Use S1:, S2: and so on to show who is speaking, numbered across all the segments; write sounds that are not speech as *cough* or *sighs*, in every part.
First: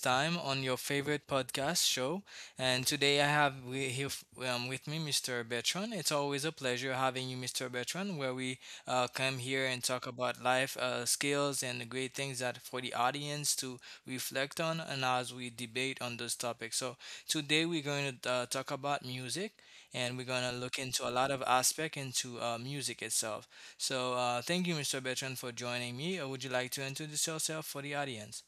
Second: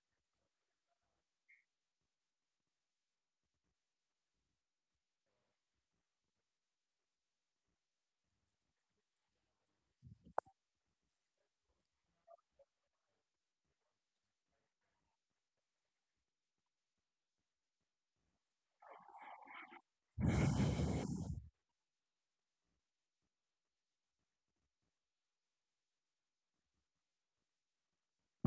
S1: time on your favorite podcast show. And today I have with me Mr. Bertrand. It's always a pleasure having you, Mr. Bertrand, where we come here and talk about life skills and the great things that for the audience to reflect on and as we debate on those topics. So today we're going to talk about music and we're going to look into a lot of aspect into music itself. So, thank you, Mr. Bertrand, for joining me. Would you like to introduce yourself for the audience?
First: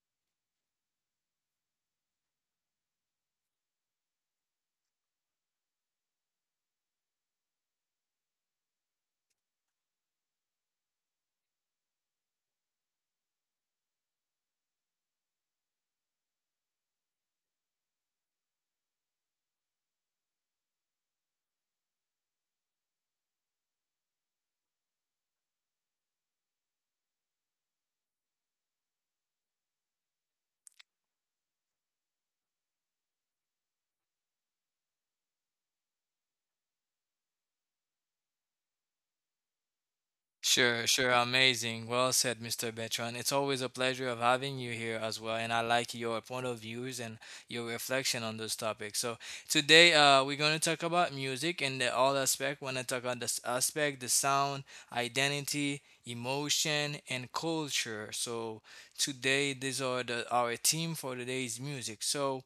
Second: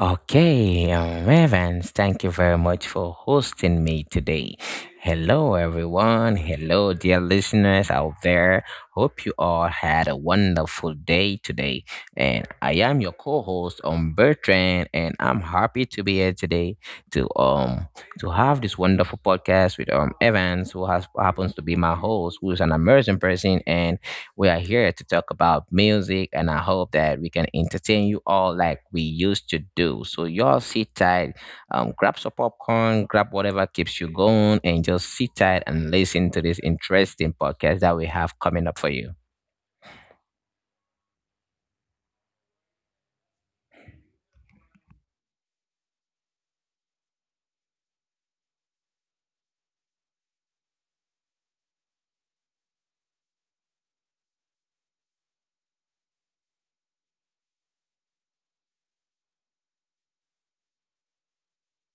S2: Okay, Evans, thank you very much for hosting me today. Hello, everyone. Hello, dear listeners out there. Hope you all had a wonderful day today. And I am your co-host, Bertrand, and I'm happy to be here today to um to have this wonderful podcast with Evans, who has happens to be my host, who is an amazing person, and we are here to talk about music, and I hope that we can entertain you all like we used to do. So, y'all sit tight, grab some popcorn, grab whatever keeps you going, and just sit tight and listen to this interesting podcast that we have coming up for you.
S1: Sure, sure. Amazing. Well said, Mr. Bertrand. It's always a pleasure of having you here as well, and I like your point of views and your reflection on those topics. So today, we're going to talk about music and the all aspect. We're going to talk about this aspect, the sound, identity, emotion, and culture. So today, these are the our theme for today's music. So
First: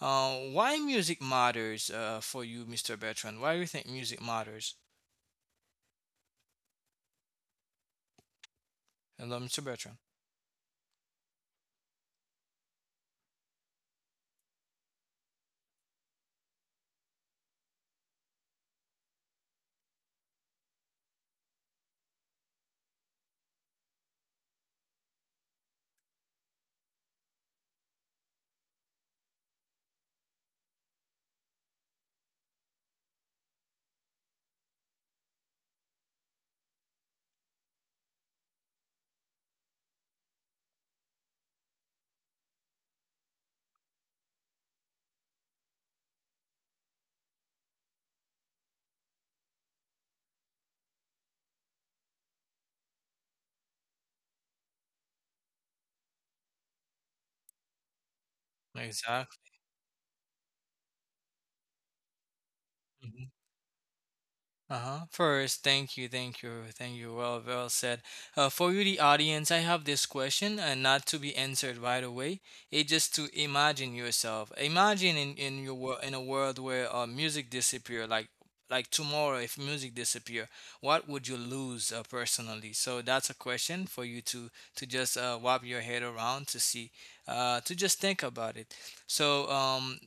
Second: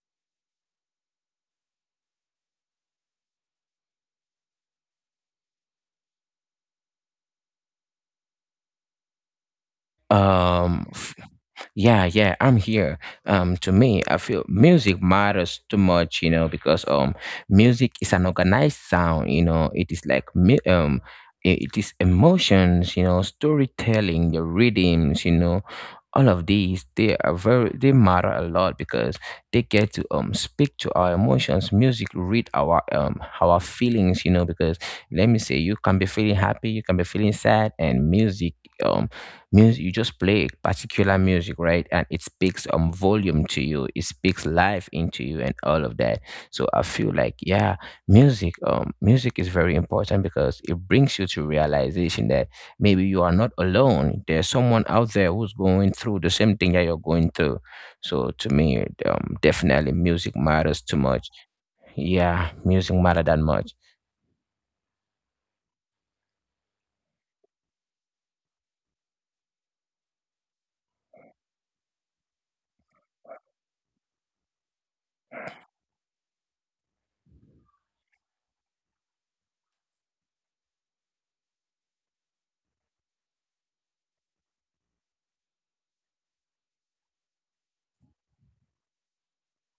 S1: Why music matters for you, Mr. Bertrand? Why do you think music matters? Hello, Mr. Bertrand.
S2: Um, f- Yeah, yeah, I'm here. To me, I feel music matters too much, you know, because music is an organized sound. You know, it is like it is emotions. You know, storytelling, the rhythms. You know, all of these they are very they matter a lot because they get to speak to our emotions. Music read our feelings. You know, because let me say, you can be feeling happy, you can be feeling sad, and um music, you just play particular music, right, and it speaks volume to you, it speaks life into you, and all of that. So I feel like, yeah, music is very important because it brings you to realization that maybe you are not alone, there's someone out there who's going through the same thing that you're going through. So to
S1: Exactly.
S2: me, definitely music matters too much. Yeah, music matter that much.
S1: Uh-huh. First, thank you, thank you, thank you. Well, well said. For you, the audience, I have this question, and not to be answered right away. It just to imagine yourself. Imagine in your world, in a world where music disappear, like tomorrow, if music disappear, what would you lose personally? So that's a question for you to just wrap your head around to see, to just think about it. So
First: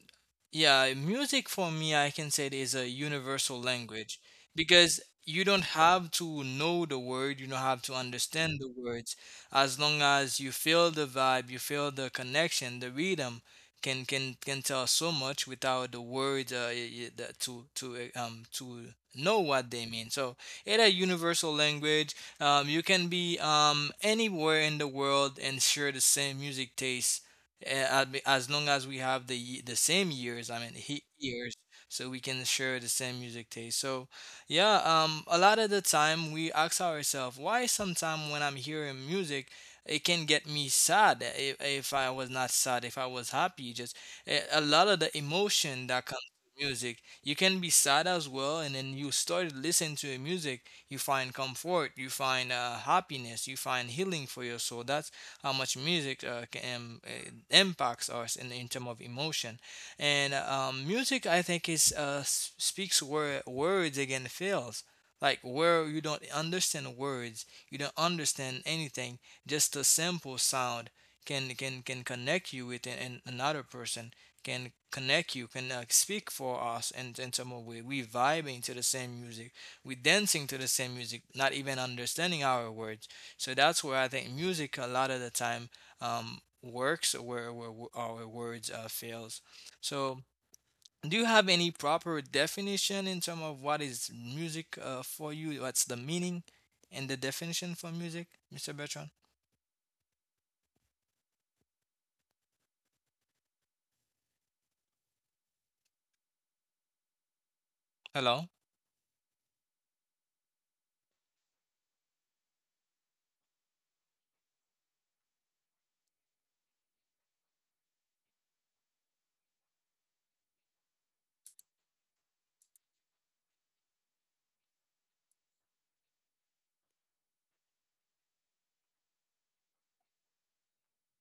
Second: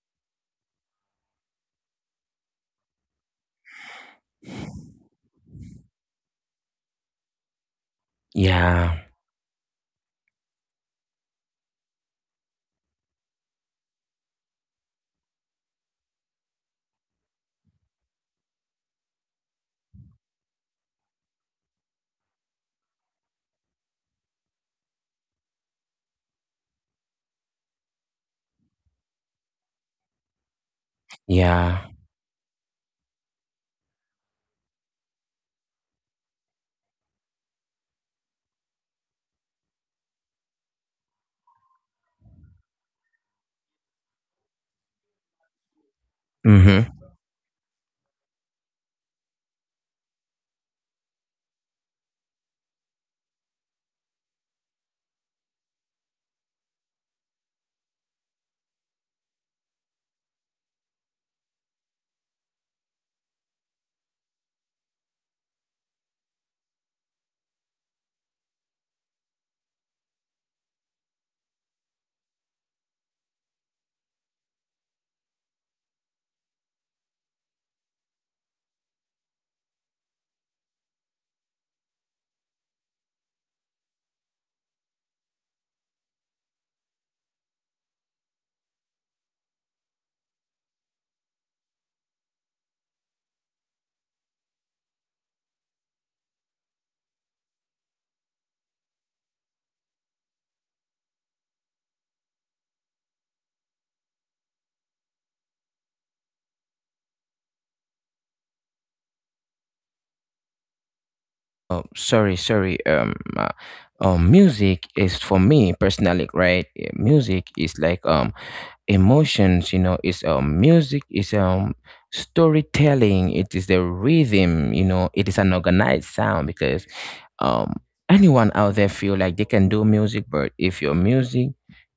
S1: yeah, music for me, I can say it is a universal language because you don't have to know the word, you don't have to understand the
S2: Yeah.
S1: words. As long as you feel the vibe, you feel the connection, the rhythm can tell so much without the words y- y- the- to know what they mean. So it's a universal language. You can be anywhere in the world and share the same music taste. Eh, I As long as we have the same years, I mean he
S2: Yeah.
S1: years, so we can share the same music taste. So, yeah, a lot of the time we ask ourselves why sometimes when I'm hearing music, it can get me sad. If I was not sad, if I was happy, just a lot of the emotion that comes
S2: Hmm.
S1: with music. You can be sad as well, and then you start listening to the music, you find comfort, you find happiness, you find healing for your soul. That's how much music can impacts us in terms of emotion. And music, I think, speaks where words again fails. Like where you don't understand words, you don't understand anything. Just a simple sound can connect you with another person. Can connect you. Can speak for us in some way. We vibing to the same music. We dancing to the same music. Not even understanding our words, so that's where I think music a lot of the time works, where our words fails. So do you have any proper definition in terms of what is music for you? What's the meaning and the definition for music, Mr. Bertrand? Hello.
S2: Oh, sorry, sorry. Music is, for me personally, right? Music is like emotions, you know. It's music, it's storytelling, it is the rhythm, you know. It is an organized sound because um anyone out there feel like they can do music. But if your music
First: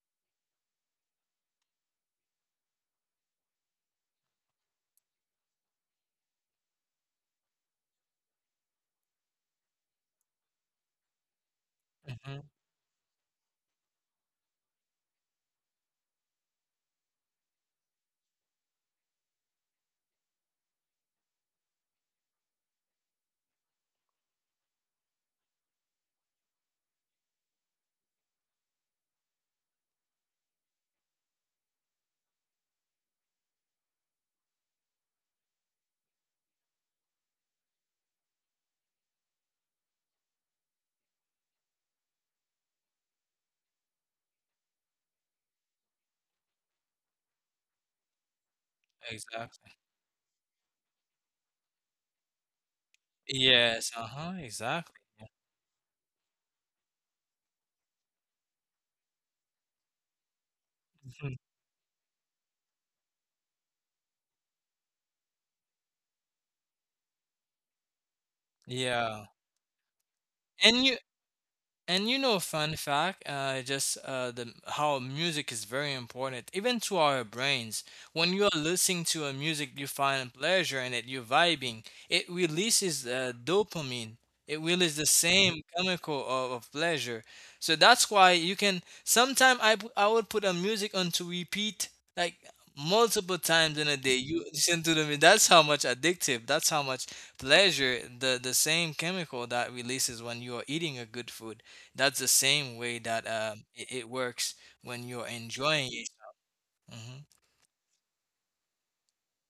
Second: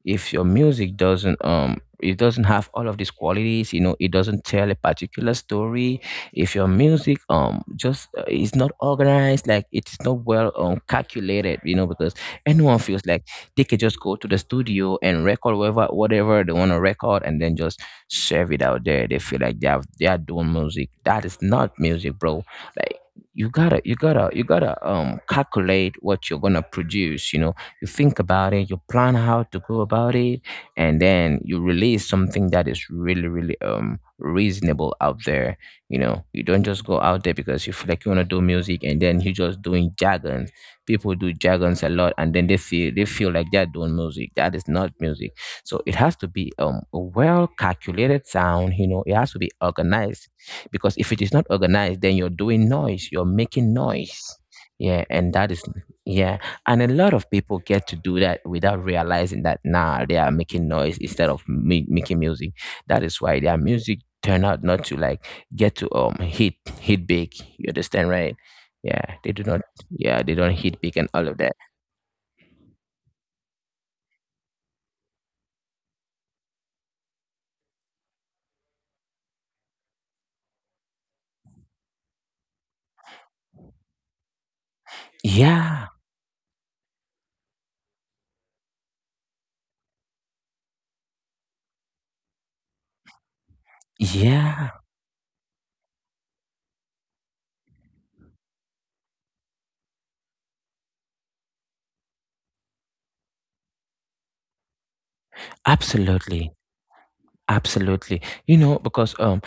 S2: if your music doesn't, it doesn't have all of these qualities, you know, it doesn't tell a particular story. If your music just is not organized, like it's not well calculated, you know, because
S1: Hmm.
S2: anyone feels like they could just go to the studio and record whatever they want to record and then just serve it out there. They feel like they are doing music. That is not music, bro. Like, you gotta calculate what you're gonna produce, you know. You think about it, you plan how to go about it, and then you release something that is really, really reasonable out there. You know, you don't just go out there because you feel like you wanna do music and then you're just doing jargon. People do jargons a lot and then they feel like they're doing music. That is not music. So it has to be a well calculated sound, you know. It has to be
S1: Exactly.
S2: organized, because if it is not organized, then you're doing noise, you're making
S1: Yes. Uh
S2: noise.
S1: huh. Exactly.
S2: Yeah, and that is, yeah, and a lot of people get to do that without realizing that now they are making noise instead
S1: Mhm.
S2: of making music. That is why their music turn out not to like get to hit big. You understand, right? Yeah, they
S1: Yeah.
S2: do not, yeah, they don't heat
S1: And
S2: pick
S1: you
S2: and all of that.
S1: And you know, fun fact, just the how music is very important, even to our brains. When you are listening to a music you find pleasure in it, you're vibing. It releases dopamine. It releases the same
S2: Yeah,
S1: chemical of pleasure. So that's why you can. Sometimes I would put a music on to repeat like multiple times in a day. You
S2: yeah,
S1: listen to the them. That's how much addictive. That's how much pleasure the same chemical that releases when you are eating a good food, that's the same way that it works when you're enjoying it.
S2: absolutely,
S1: Hmm.
S2: absolutely. You know, because um,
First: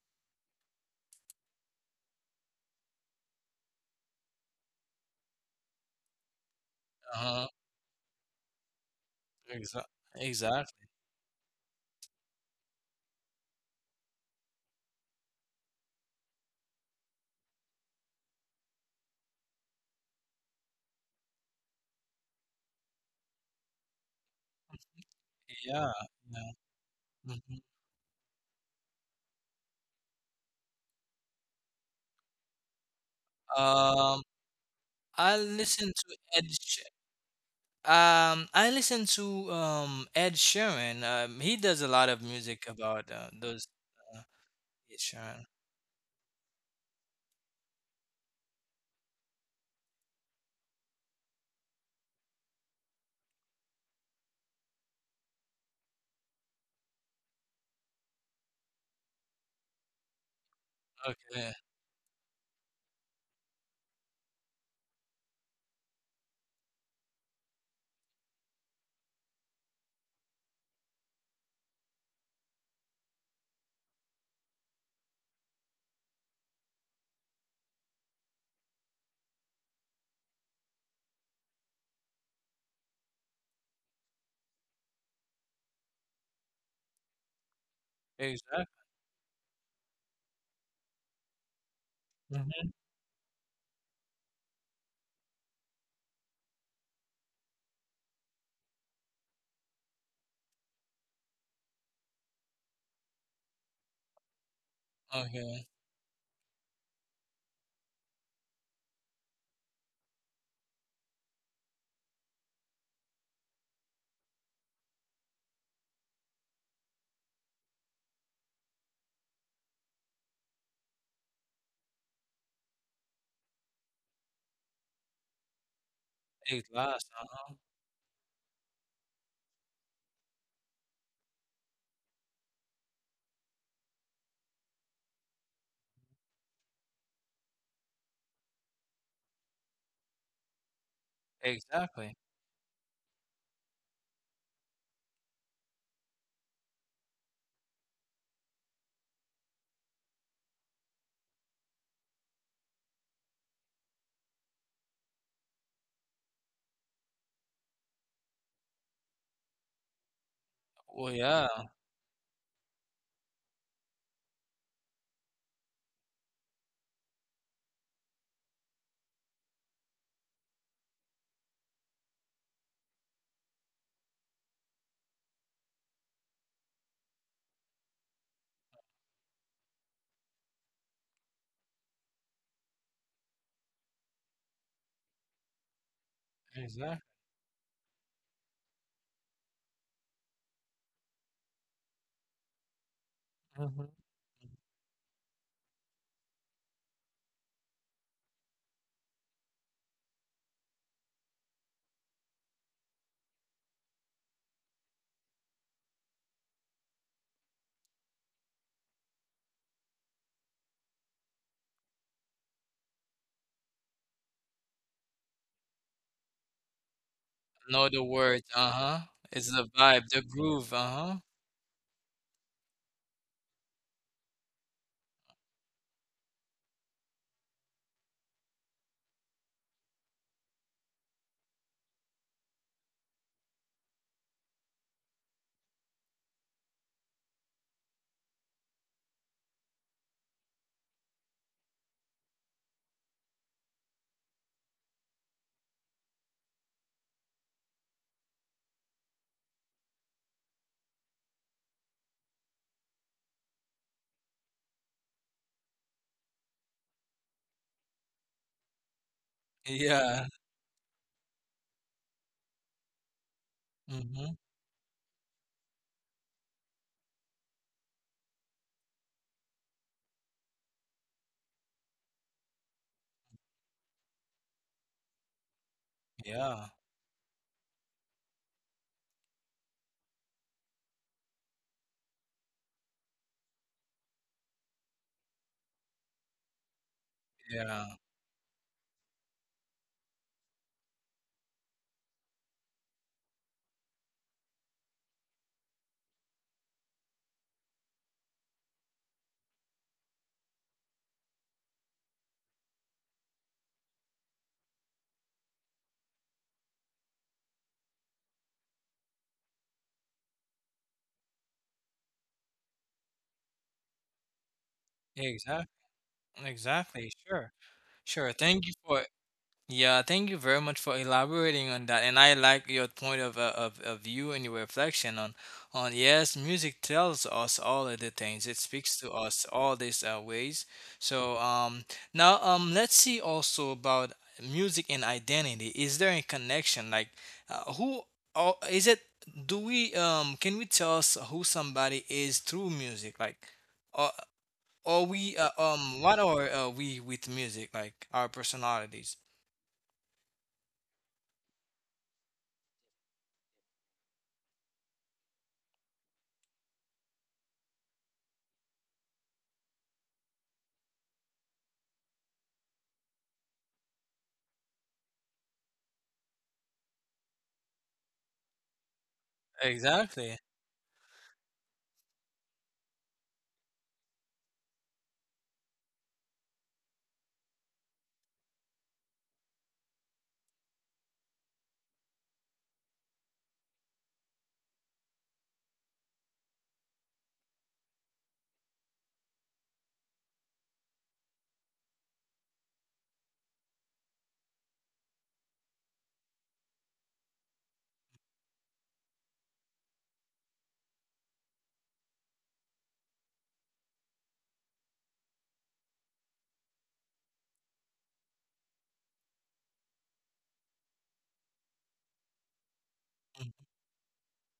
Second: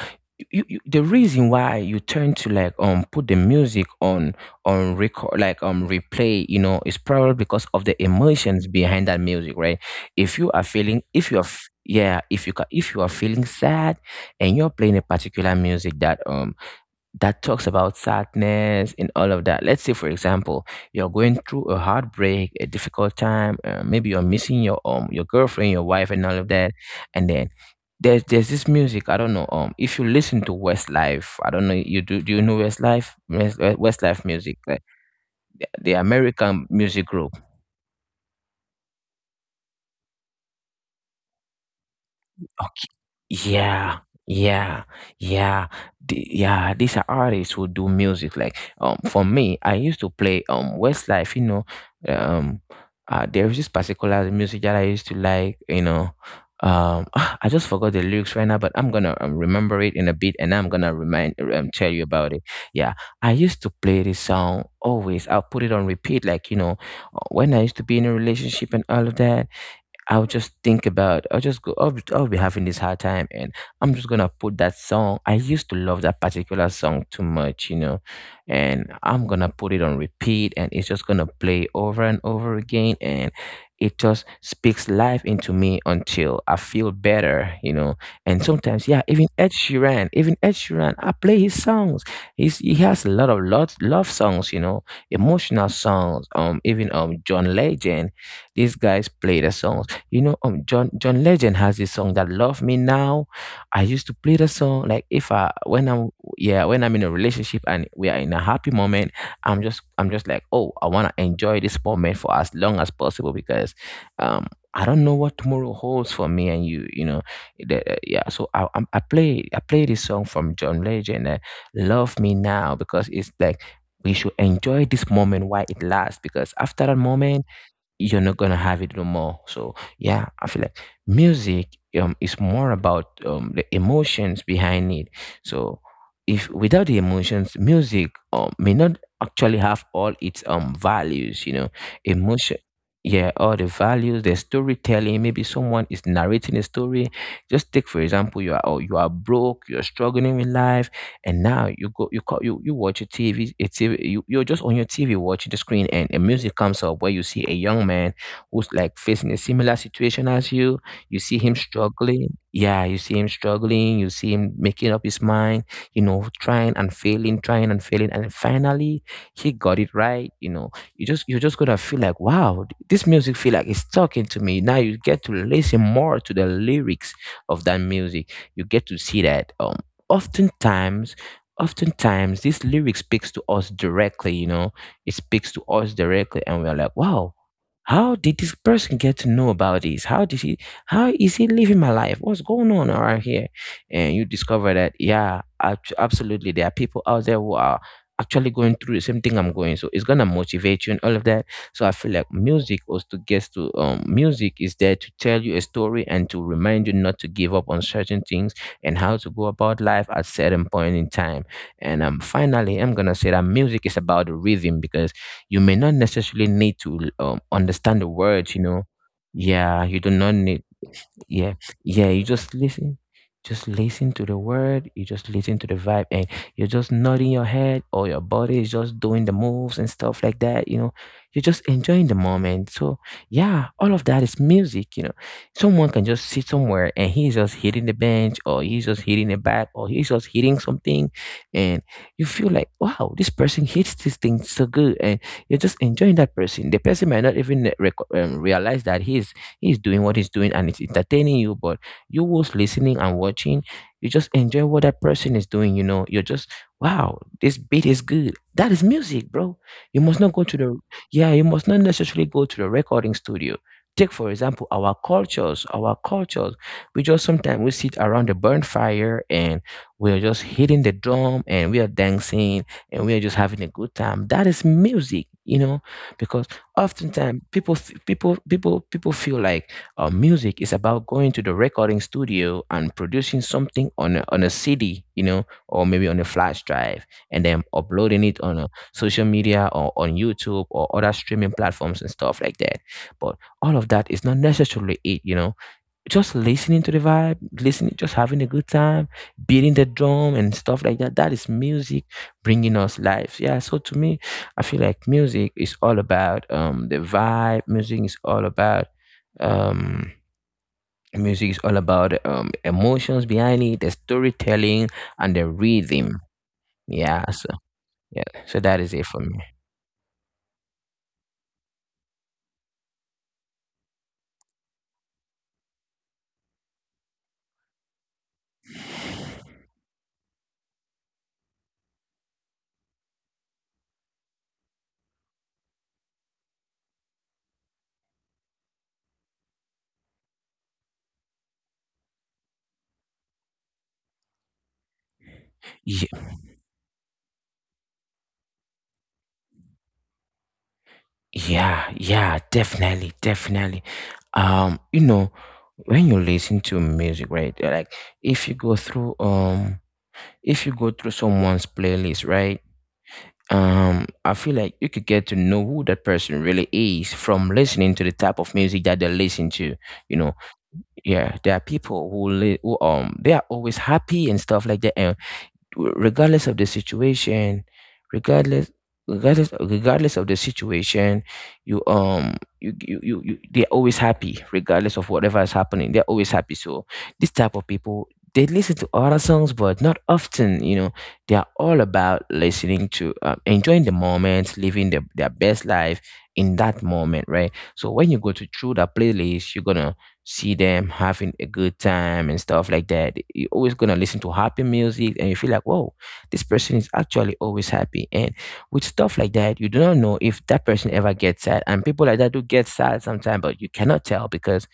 S2: you, you, the reason why you turn to like put the music on record, like replay, you know, is probably
S1: Uh-huh.
S2: because of the emotions behind that music,
S1: Exa-
S2: right? If you are
S1: exactly.
S2: feeling, if you are, yeah, if you are feeling sad, and you're playing a particular music that that talks about sadness and all of that. Let's say, for example, you're going through a heartbreak, a difficult time. Maybe you're missing your girlfriend, your
S1: Yeah.
S2: wife, and all of
S1: Yeah.
S2: that. And then
S1: Mhm.
S2: there's this music, I don't know. If you listen to Westlife, I don't know, You do do you know Westlife? Westlife
S1: Um,
S2: music, like
S1: I
S2: the
S1: listen to Ed.
S2: American
S1: Sh-
S2: music group.
S1: I listen to Ed Sheeran. He does a lot of music about those.
S2: Yeah,
S1: Uh,
S2: yeah,
S1: Ed Sheeran.
S2: yeah, yeah, these are artists who do music. Like, for me, I used to play Westlife. You know, um, there is this particular music that I used to like. You know, *sighs* ah, I just forgot the lyrics right now, but I'm gonna remember it in a bit, and I'm gonna remind
S1: Okay.
S2: tell you about it. Yeah, I used to play this song always. I'll put it on repeat. Like, you know, when I used to be in a relationship and all of that. I'll just think about, I'll just go, I'll be having this hard time, and I'm just going to put that song. I used to love that particular song too much, you know, and I'm going to put it on repeat and it's just going to play over and over again. And it just speaks life into me until I feel better, you know. And sometimes,
S1: Exactly.
S2: yeah, even Ed Sheeran, I play his songs. He has a lot of love songs, you know, emotional songs. Even John Legend, these guys play the songs, you know. John Legend has this song that "Love Me Now." I used to play the song like if I
S1: Okay.
S2: when I'm yeah, when I'm in a relationship and we are in a happy moment, I'm just like, oh, I wanna enjoy this moment for as long as possible because um I don't know what tomorrow holds for me and you know, yeah. So I play this song from John Legend, "Love Me Now," because it's like we should enjoy this moment while it lasts, because after that moment
S1: Uh-huh.
S2: you're not gonna have it no more. So yeah, I feel like music is more about the emotions behind it. So if without the emotions, music may not actually have all its values, you know,
S1: Exactly.
S2: emotion, yeah, all the values, the storytelling. Maybe someone is narrating a story. Just take, for example, you are, oh, you are broke, you're struggling with life, and now you go, you call, you watch a TV, a TV, you, you're just on your TV watching the screen, and a music comes up where you see a young man who's like facing a similar situation as you. You
S1: Well,
S2: see him
S1: yeah.
S2: struggling. Yeah, you see him struggling. You see him making up his mind, you know, trying and failing, and finally he got it right. You know, you just, you are just gonna feel like, wow, this music feel like it's talking to me. Now you get to listen more to the lyrics of that music. You get to see that oftentimes oftentimes this lyric speaks to us directly, you know, it speaks to us directly, and we're like,
S1: Exactly.
S2: wow, how did this person get to know about this? How is he living my life? What's going on around here? And you discover that, yeah, absolutely, there are people out there who are actually going through the same thing I'm going. So it's gonna motivate you and all of that. So I feel like music also gets to music is there to tell you a story and to remind you not to give up on certain things and how to go about life at certain point in time. And finally, I'm gonna say that music is about the rhythm, because you may not necessarily need to understand
S1: Know
S2: the
S1: the
S2: words. You
S1: words,
S2: know,
S1: uh-huh. It's the
S2: yeah, you do
S1: vibe,
S2: not
S1: the
S2: need.
S1: groove, uh-huh.
S2: Yeah, yeah, you Just listen to the word, you just listen to the vibe, and you're just nodding your head, or your body is just doing the moves and stuff like that, you know. You're just enjoying the moment, so yeah, all of that is music, you know. Someone can just sit somewhere and he's just hitting the bench, or he's just hitting a bat, or he's just hitting something, and you feel like, wow, this person hits this thing so good, and you're just enjoying that person. The person might not even realize that he's doing what he's doing and it's entertaining you, but you was listening and watching. You just enjoy what that person is doing, you know, you're just, wow, this beat is good, that is music, bro. You must not
S1: Yeah.
S2: go to the, yeah, you must not necessarily go to the recording studio. Take for
S1: Hmm.
S2: example our cultures. We just, sometimes we sit around the burn fire and we're just hitting the drum and we are dancing, and we are just having a good time. That is music, you know. Because
S1: Yeah.
S2: oftentimes, people people feel like music is about going to the recording studio and producing something on a CD, you know, or maybe on a flash drive, and then
S1: Yeah.
S2: uploading it on a social media, or on YouTube or other streaming platforms and stuff like that. But all of that is not necessarily it, you know. Just listening to the vibe, listening, just having a good time, beating the drum and stuff like that. That is music, bringing us life. Yeah. So to me, I feel like music is all about the vibe. Music is all about um music is all about emotions behind it, the storytelling and the
S1: Exactly.
S2: rhythm. Yeah.
S1: Exactly.
S2: So
S1: Sure.
S2: yeah,
S1: Sure.
S2: so that
S1: Thank you
S2: is it for
S1: for
S2: me.
S1: Yeah, thank you very much for elaborating on that. And I like your point of, of view and your reflection on yes, music tells us all of the things. It speaks to us all these ways. So now let's see also about music and identity. Is there a connection? Like who or is it? Do we can we tell us who somebody is through music? Like or or we
S2: Ye-
S1: what are we with music? Like our personalities.
S2: Yeah. Yeah. Definitely. Definitely. You know, when you listen to music, right? Like, if you go through if you go through someone's playlist, right? I feel like you could get to know who that person really is from listening to the type of music that they listen to, you know.
S1: Exactly.
S2: Yeah, there are people who they are always happy and stuff like that, and regardless of the situation, regardless regardless of the situation, you they're always happy regardless of whatever is happening, they're always happy. So this type of people, they listen to other songs but not often, you know. They are all about listening to, enjoying the moment, living their best life in that moment, right? So when you go to through that playlist, you're gonna see them having a good time and stuff like that. You're always gonna listen to happy music and you feel like, whoa, this person is actually always happy. And with stuff like that, you do not know if that person ever gets sad. And people like that do get sad sometimes, but
S1: Mm.
S2: you cannot tell, because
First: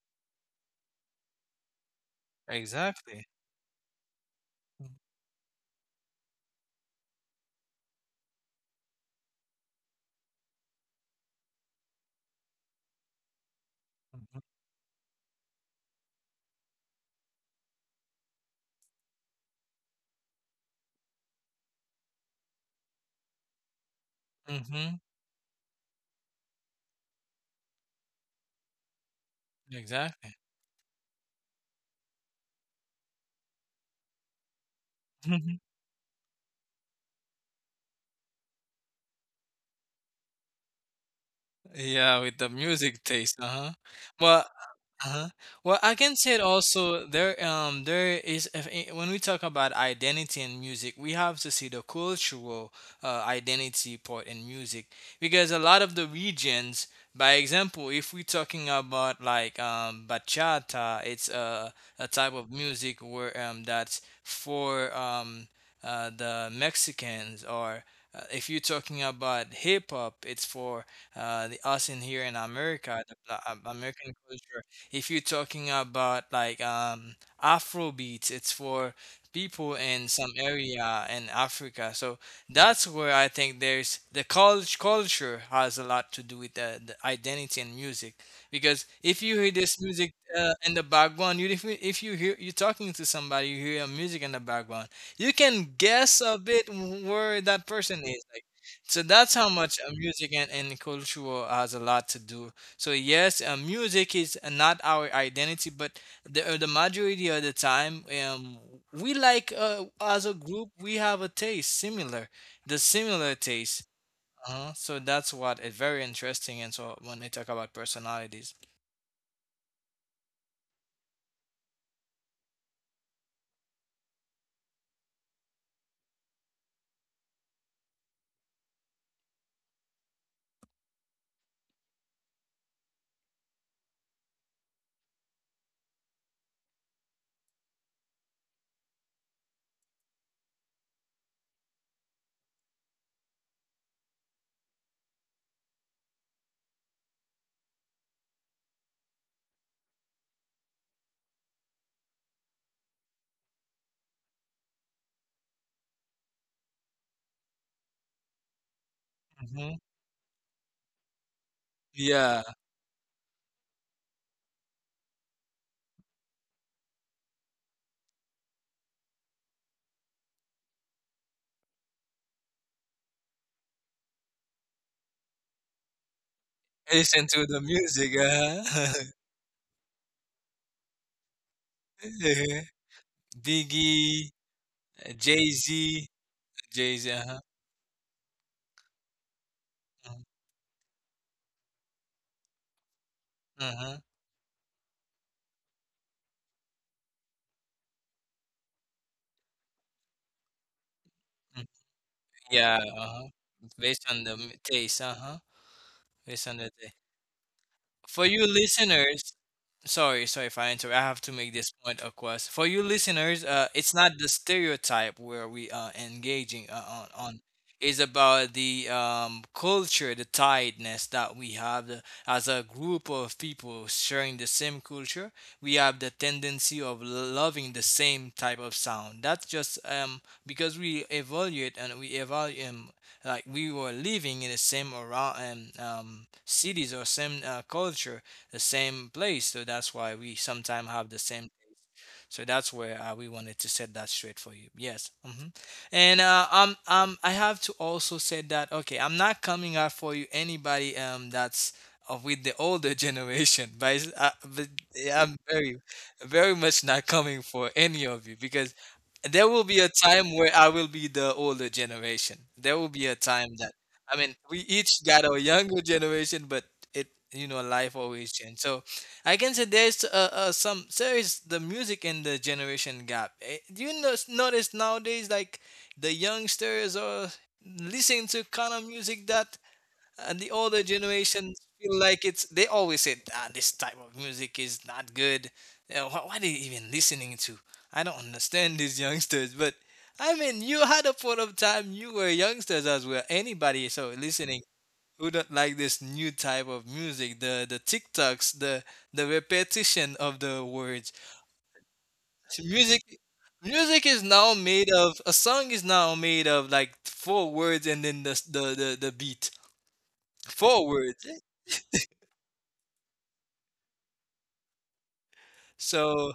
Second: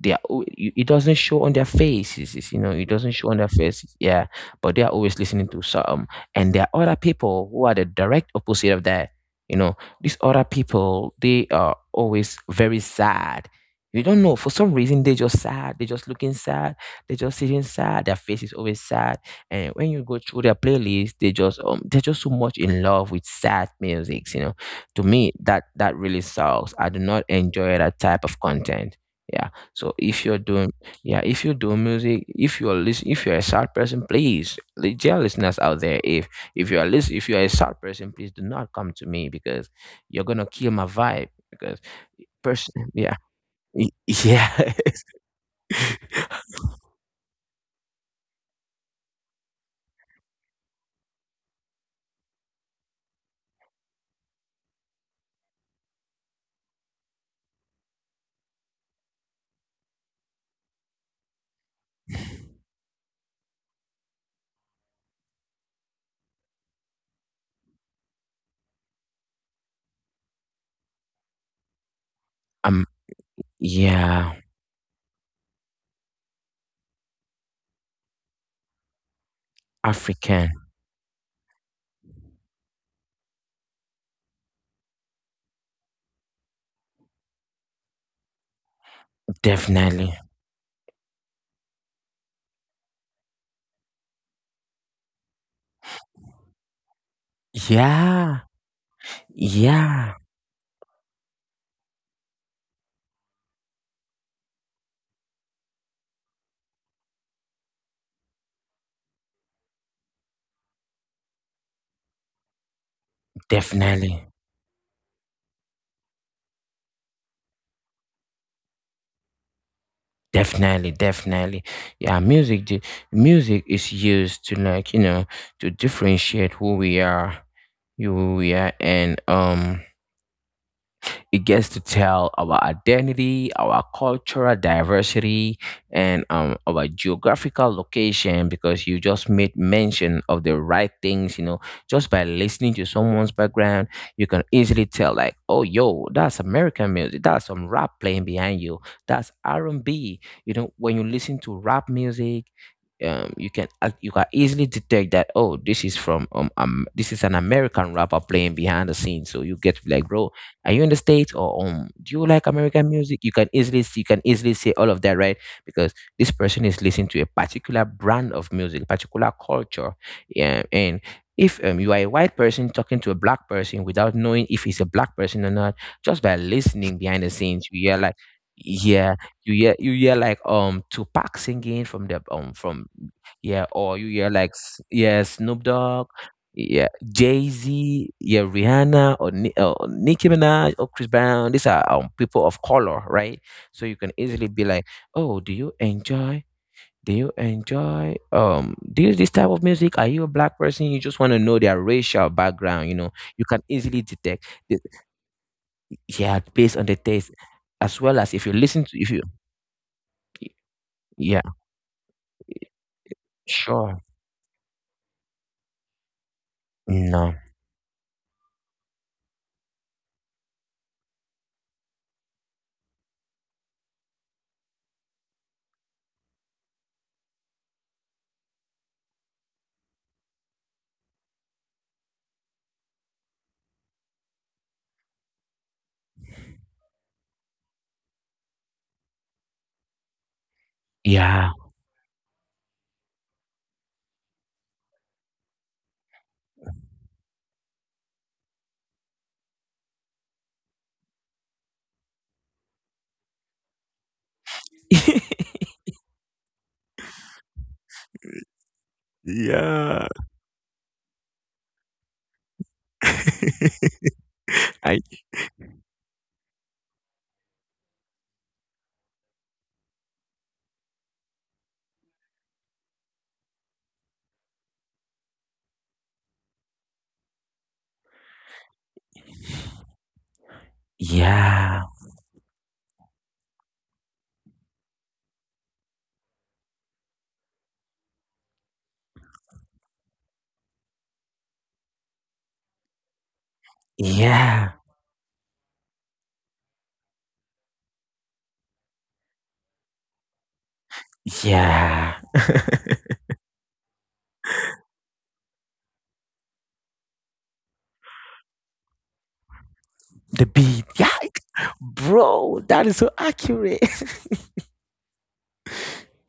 S2: they are al- you- it doesn't show on their faces, you know, it doesn't
S1: Exactly.
S2: show on their faces, yeah. But they are always listening to some. And there are other people who are the direct opposite of that, you know. These other people, they are always very sad. You don't know,
S1: Mm,
S2: for some reason they just sad, they just looking sad, they just sitting sad, their face is always sad. And when you go through their playlist, they just, they're just so much in love with sad music, you know.
S1: mhm, mhm.
S2: To me, that that really sucks. I do not enjoy that type of content, yeah. So if you're
S1: Exactly.
S2: doing, yeah, if you do music, if you're if you're a sad person, please, dear listeners
S1: *laughs*
S2: out there, if if you're a sad person, please do not come to me, because you're gonna kill my vibe. Because
S1: Yeah, with the
S2: person,
S1: music
S2: yeah,
S1: taste, uh-huh. Well,
S2: yeah.
S1: uh-huh. Well, I can say it also there there is if, when we talk about identity in music, we have to see the cultural identity part in music because a lot of the regions, by example, if we're talking about like bachata, it's a type of music where that's for the Mexicans, or if you're talking about hip hop, it's for the us in here in
S2: *laughs* um,
S1: America, the, American
S2: yeah,
S1: culture. If you're talking about like Afro beats, it's for people in some
S2: African,
S1: area in Africa. So that's where I think there's the college culture has a lot to do with the identity and music. Because if you hear this music
S2: definitely,
S1: in the background, you, if, if you hear you're talking to somebody, you hear a music in the background, you can guess a bit where that person is. Like,
S2: yeah,
S1: so that's how much
S2: yeah,
S1: music and culture has a lot to do, so yes, music is not our identity, but the majority of the time, we like as a group we have a taste similar, the similar taste.
S2: definitely.
S1: Uh-huh. So that's what is very interesting. And so when they talk about personalities,
S2: Definitely, definitely. Yeah, music, music is used to, like, you know, to differentiate who we are, who we are, and it gets to tell our identity, our cultural diversity, and our geographical location, because you just made mention of the right things. You know, just by listening to someone's background, you can easily tell, like, oh, yo, that's American music. That's some rap playing behind you. That's R and B. You know, when you listen to rap music, you can, you can easily detect that, oh, this is from, this is an American rapper playing behind the scenes, so you
S1: hmm.
S2: get to be like, bro, are you in the States, or do you
S1: Yeah,
S2: like American music? You can easily see, you can easily say all of that, right? Because this person is listening to a particular brand of music, particular culture. Yeah. And if you are a white person talking to a black person without knowing if he's a black person or not, just by listening behind
S1: listen
S2: the
S1: to the
S2: scenes, you hear
S1: music.
S2: like,
S1: Uh-huh.
S2: yeah, you hear like, Tupac singing from the
S1: *laughs*
S2: from, yeah, or you
S1: Diggy,
S2: hear like, yeah,
S1: Jay
S2: Snoop
S1: Z,
S2: Dogg,
S1: Jay Z.
S2: yeah,
S1: Huh.
S2: Jay Z, yeah, Rihanna, or or
S1: Uh-huh.
S2: Nicki Minaj, or Chris Brown. These are, people of color, right?
S1: Uh-huh.
S2: So you can easily be like, "Oh, do you enjoy? Do you enjoy this this type of music? Are you a black person?" You just want to know their racial
S1: Yeah.
S2: background. You know,
S1: Uh-huh.
S2: you can
S1: Based
S2: easily
S1: on the
S2: detect, the,
S1: taste. Uh-huh. Based
S2: yeah,
S1: on the
S2: based
S1: taste.
S2: on the taste, as
S1: For
S2: well as
S1: you
S2: if you listen to if
S1: listeners,
S2: you,
S1: sorry, sorry, if I interrupt, I have to
S2: yeah,
S1: make this point, of course. For you listeners, it's
S2: sure,
S1: not the stereotype where we are engaging on
S2: no,
S1: is about the culture, the tiredness that we have as a group of people sharing the same culture. We have the tendency of loving the same type of sound. That's just because we evaluate like we were living in the same around cities or same culture, the same place. So that's why we sometimes have the same.
S2: yeah.
S1: So that's where we wanted to set that straight for you. Yes. Hmm. And I have to also say that okay, I'm not coming out for you anybody that's of with the older generation, *laughs* but yeah, I'm
S2: *laughs*
S1: very very much not coming for any of you because there will be a
S2: Yeah.
S1: time where I will be the older generation. There will be a time that
S2: *laughs*
S1: I mean we each
S2: I.
S1: got our younger generation, but it you know life always changes. I can say there's some there is the music and the generation gap. Eh, do you notice nowadays like the youngsters are listening to kind of music that the older generation
S2: Yeah,
S1: feel like it's they always say ah, this type of music is not good. What are they even listening to? I don't understand these *laughs* youngsters, but I mean you had a point of time you were youngsters as well. Anybody so listening
S2: yeah,
S1: who don't like this new type of music, the tiktoks, the repetition of the words.
S2: yeah.
S1: So music, music is now made of a song is now made of like four words and then the s- the beat,
S2: The
S1: four
S2: beat, yeah,
S1: words.
S2: bro, that is so accurate.
S1: So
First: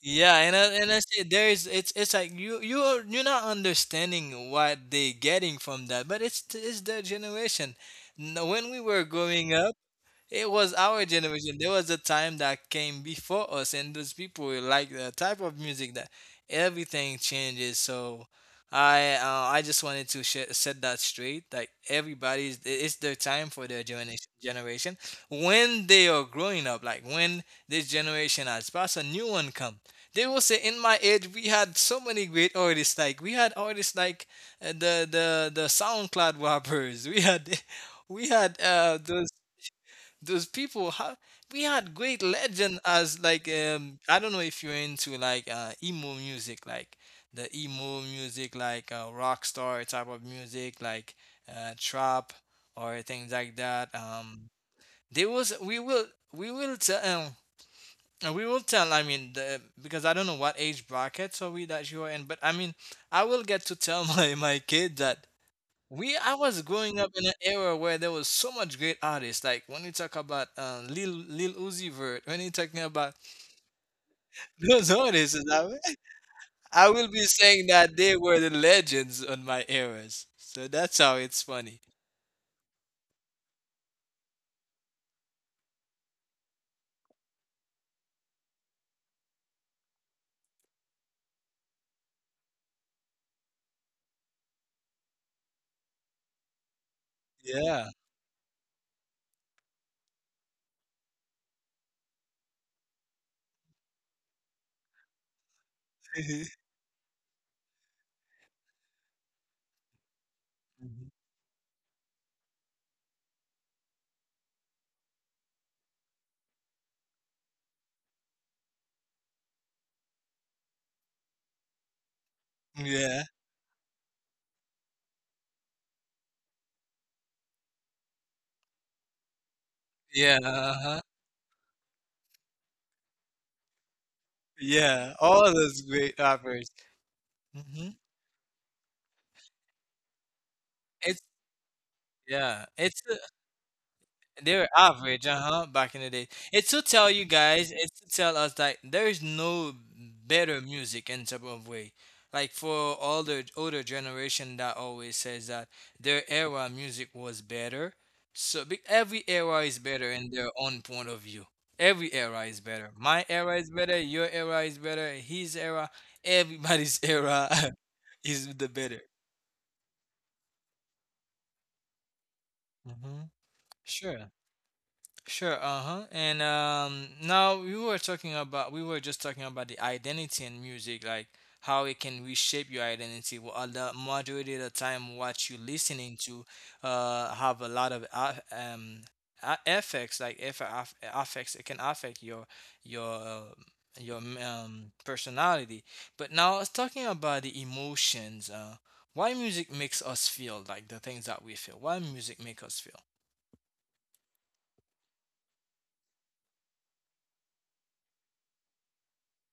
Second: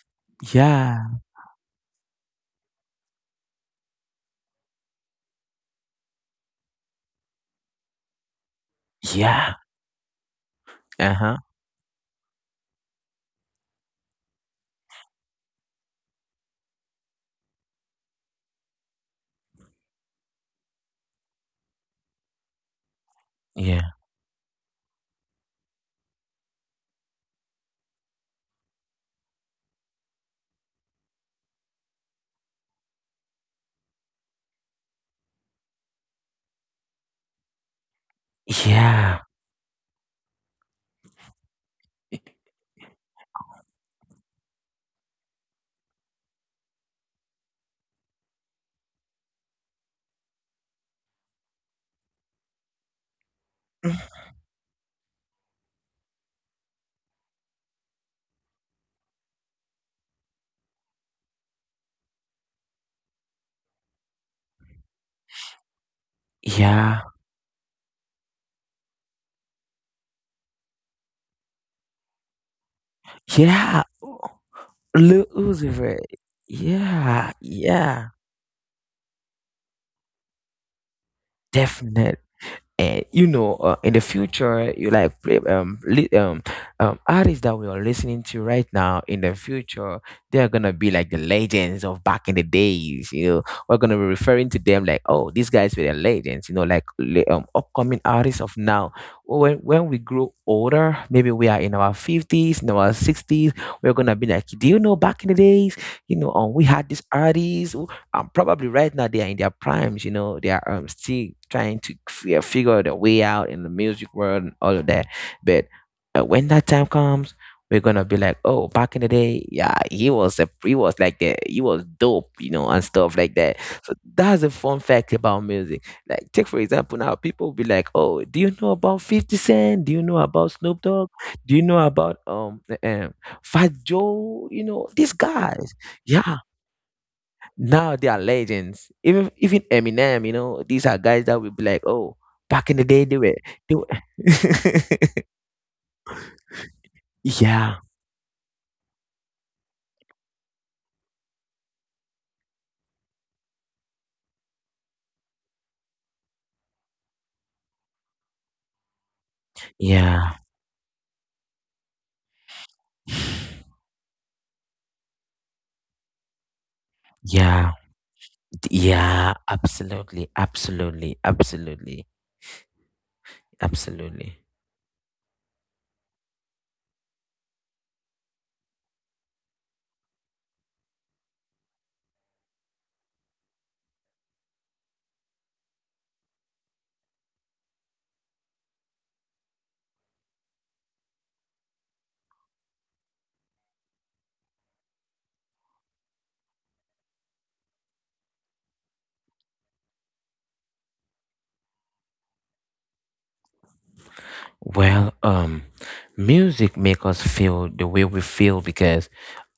S1: yeah,
S2: *laughs*
S1: and I
S2: Yeah,
S1: say there is it's like you're not understanding what they getting from that, but it's their generation. When we were
S2: yeah,
S1: growing up, it was our
S2: uh huh,
S1: generation. There was a time that came before us, and those people were like the type of music that everything changes. So I just wanted to set that straight. Like everybody's, it's their time for their
S2: yeah,
S1: generation. Generation when they are growing up, like when this generation has passed, a new one come. They will say, "In my age, we had so many great artists. Like we had artists like the SoundCloud *laughs* rappers. We had." *laughs* We had those
S2: yeah,
S1: those people ha- we had great legend as like I don't know if you're into like emo music, like the emo music like rock star type of music, like trap or things like that. There was we will tell we will tell, because I don't know what age brackets are we that you are in, but I mean I will get to tell *laughs* my kid that we I was growing up
S2: yeah,
S1: in an era where there was so much great artists. Like when you talk about Lil Uzi Vert, when you're talking about
S2: yeah.
S1: *laughs* those
S2: Lil
S1: artists, you know,
S2: Uzi Vert.
S1: *laughs* I will be
S2: Yeah,
S1: saying that they
S2: yeah,
S1: were the legends on my eras. So that's how it's funny.
S2: definitely. And you know, in the future, you like play, artists that we are listening to right now, in the future they are gonna be like the legends of back in the days, you know. We're gonna be referring to them like, oh, these guys were the legends, you know, like,
S1: Yeah.
S2: upcoming artists of now. Well, when we grow older, maybe we are in our 50s, in our 60s, we're gonna be like, do you know back in the days, you know, we had this artist. Probably right now they are in their primes. You know, they are,
S1: *laughs*
S2: still trying to figure their way out in the music world and all of that. But when that time comes, we're gonna be like, oh, back in the day, yeah, he was a, he was like that, he was dope, you know, and stuff
S1: Yeah.
S2: like that. So that's a fun fact about music. Like, take for example, now people be like, oh, do you know about Fifty Cent? Do you know
S1: Yeah.
S2: about Snoop
S1: Uh-huh.
S2: Dogg? Do you know about Fat Joe? You know
S1: Yeah,
S2: these
S1: all
S2: guys.
S1: those great
S2: Yeah,
S1: rappers. Hmm.
S2: now they are legends. Even Eminem, you know, these are
S1: It's
S2: guys that will be like, oh,
S1: Yeah.
S2: back in the
S1: It's
S2: day they were, they were.
S1: They were
S2: *laughs*
S1: average, uh-huh, back in the day. It's to tell you guys,
S2: Yeah,
S1: it's to tell us that there is no better music in some of way. Like, for all the older generation that always says that their era music was better. So every era is better in
S2: yeah.
S1: their own point of view. Every era is better. My era is better, your era is better, his era, everybody's *laughs* era
S2: Yeah,
S1: *laughs* is the better.
S2: yeah, absolutely, absolutely, absolutely,
S1: Hmm. Sure.
S2: absolutely.
S1: Sure, uh-huh. And now we were just talking about the identity in music, like how it can reshape your identity. Well, majority of the time, what you're listening to have a lot of a- effects like if aff- affects, it can affect your your uh, your personality. But now it's talking about the emotions, why music makes us feel like the things that we feel. Why music make us feel?
S2: Well, music make us feel the way we feel, because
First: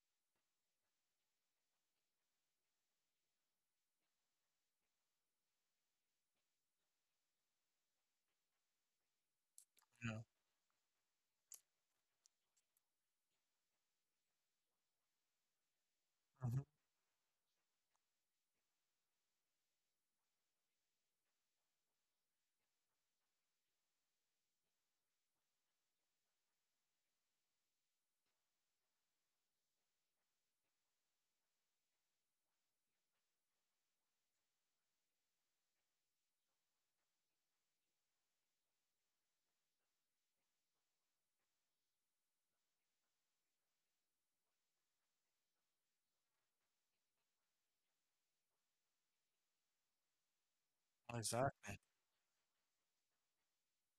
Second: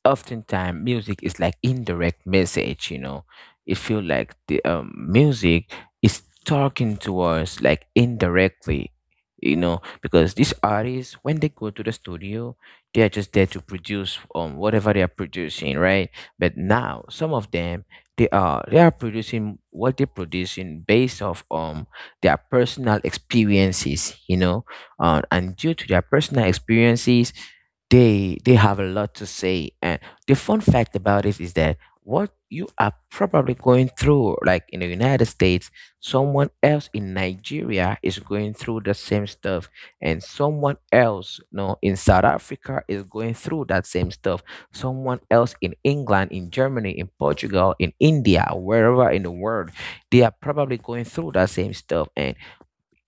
S2: oftentimes music is like indirect message, you know. It feel like the, music is talking to us like indirectly, you know.
S1: You know?
S2: Because these artists, when they go to the studio, they are just there to produce whatever they are producing, right? But now some of them, they are producing what they're producing based off their personal experiences, you know. And due to their personal experiences, they have a lot to say. And the fun fact about it is that, what you are probably going through, like in the United States, someone else in Nigeria is going through the same stuff. And someone else, no, in South Africa is going through that same stuff. Someone else in England, in Germany, in Portugal, in India, wherever in the world, they are
S1: Mhm.
S2: probably going through that same stuff. And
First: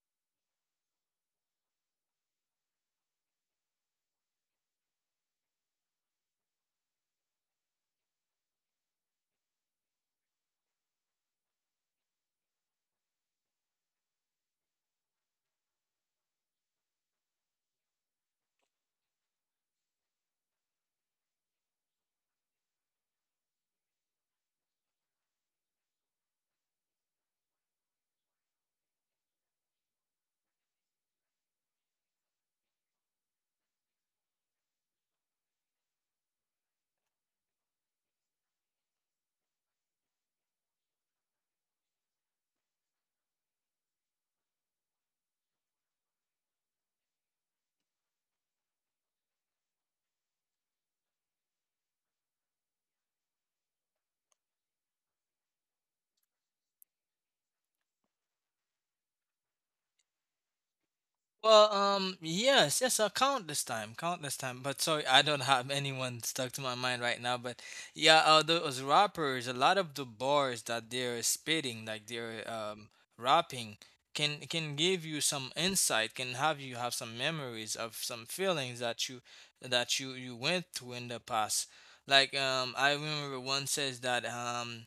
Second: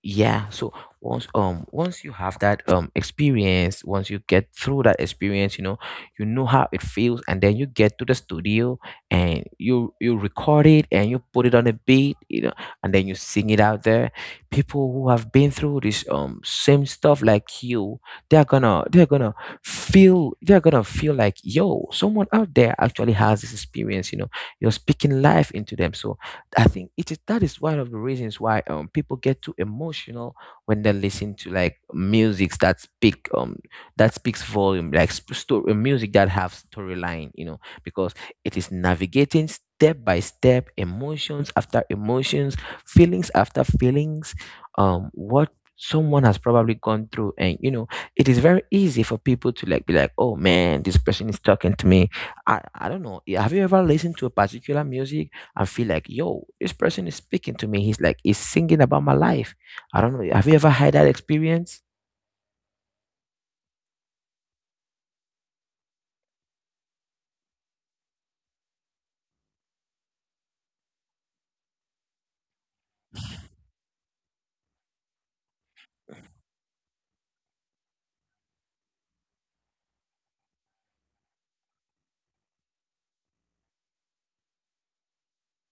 S2: yeah, so once, once you have that, experience, once you get through that experience, you know, you know how it feels, and then you get to the studio, and you record it, and you put it on a beat, you know, and then you sing it out there. People who have been through this, same stuff like you, they're gonna, they're gonna feel like, yo, someone out there actually has this experience, you know. You're speaking life into them. So I think it is that, is one of the reasons why people get too emotional when they listen to, like, music that speak, that speaks volume, like, story music that have storyline, you know. Because it is navigating step by step, emotions after emotions, feelings after feelings, what someone has probably gone through, and you know, it is very easy for people to like be like, oh man, this person is talking to me. I don't know. Yeah, have you ever listened to a particular music and feel like, yo, this person is speaking to me? He's like, he's singing about my life. I don't know. Have you ever had that experience?
S1: Well, yes, yes, countless time, countless time. But sorry, I don't have *laughs* anyone stuck to my mind right now. But yeah, those rappers, a lot of the bars that they're spitting, like they're rapping, can give you some insight, can have you have some memories of some feelings that you went through in the past. Like, I remember one says that,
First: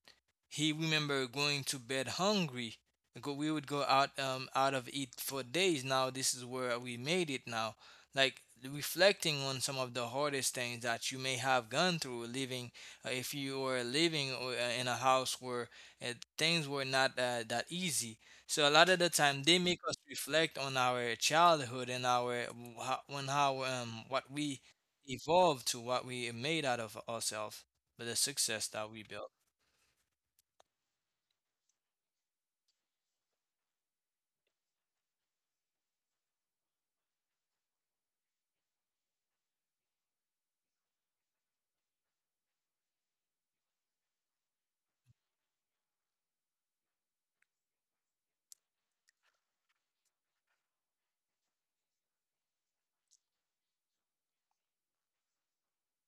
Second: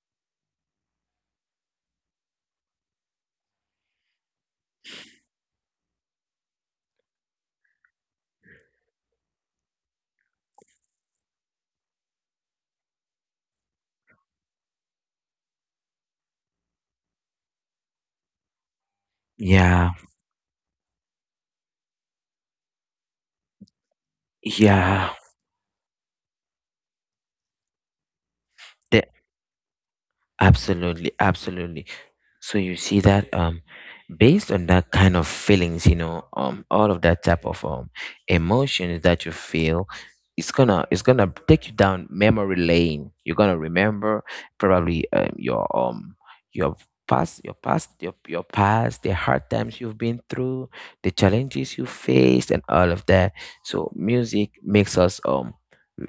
S1: he remember going to bed hungry, go we would go out out of it for days, now this is where we made it now. Like, reflecting on some of the hardest things that you may have gone through living, if you were living or, in a house where things were not that easy. So a lot of the time, they make
S2: Yeah,
S1: us reflect on our childhood and our how, on how, what we
S2: yeah,
S1: evolved to what we made out of ourselves, but the success that
S2: the,
S1: we built.
S2: absolutely, absolutely. So you see that, based on that kind of feelings, you know, all of that type of, emotions that you feel, it's gonna take you down memory lane. You're gonna remember probably your past your past your past, the hard times you've been through, the challenges you faced, and all of that. So music makes us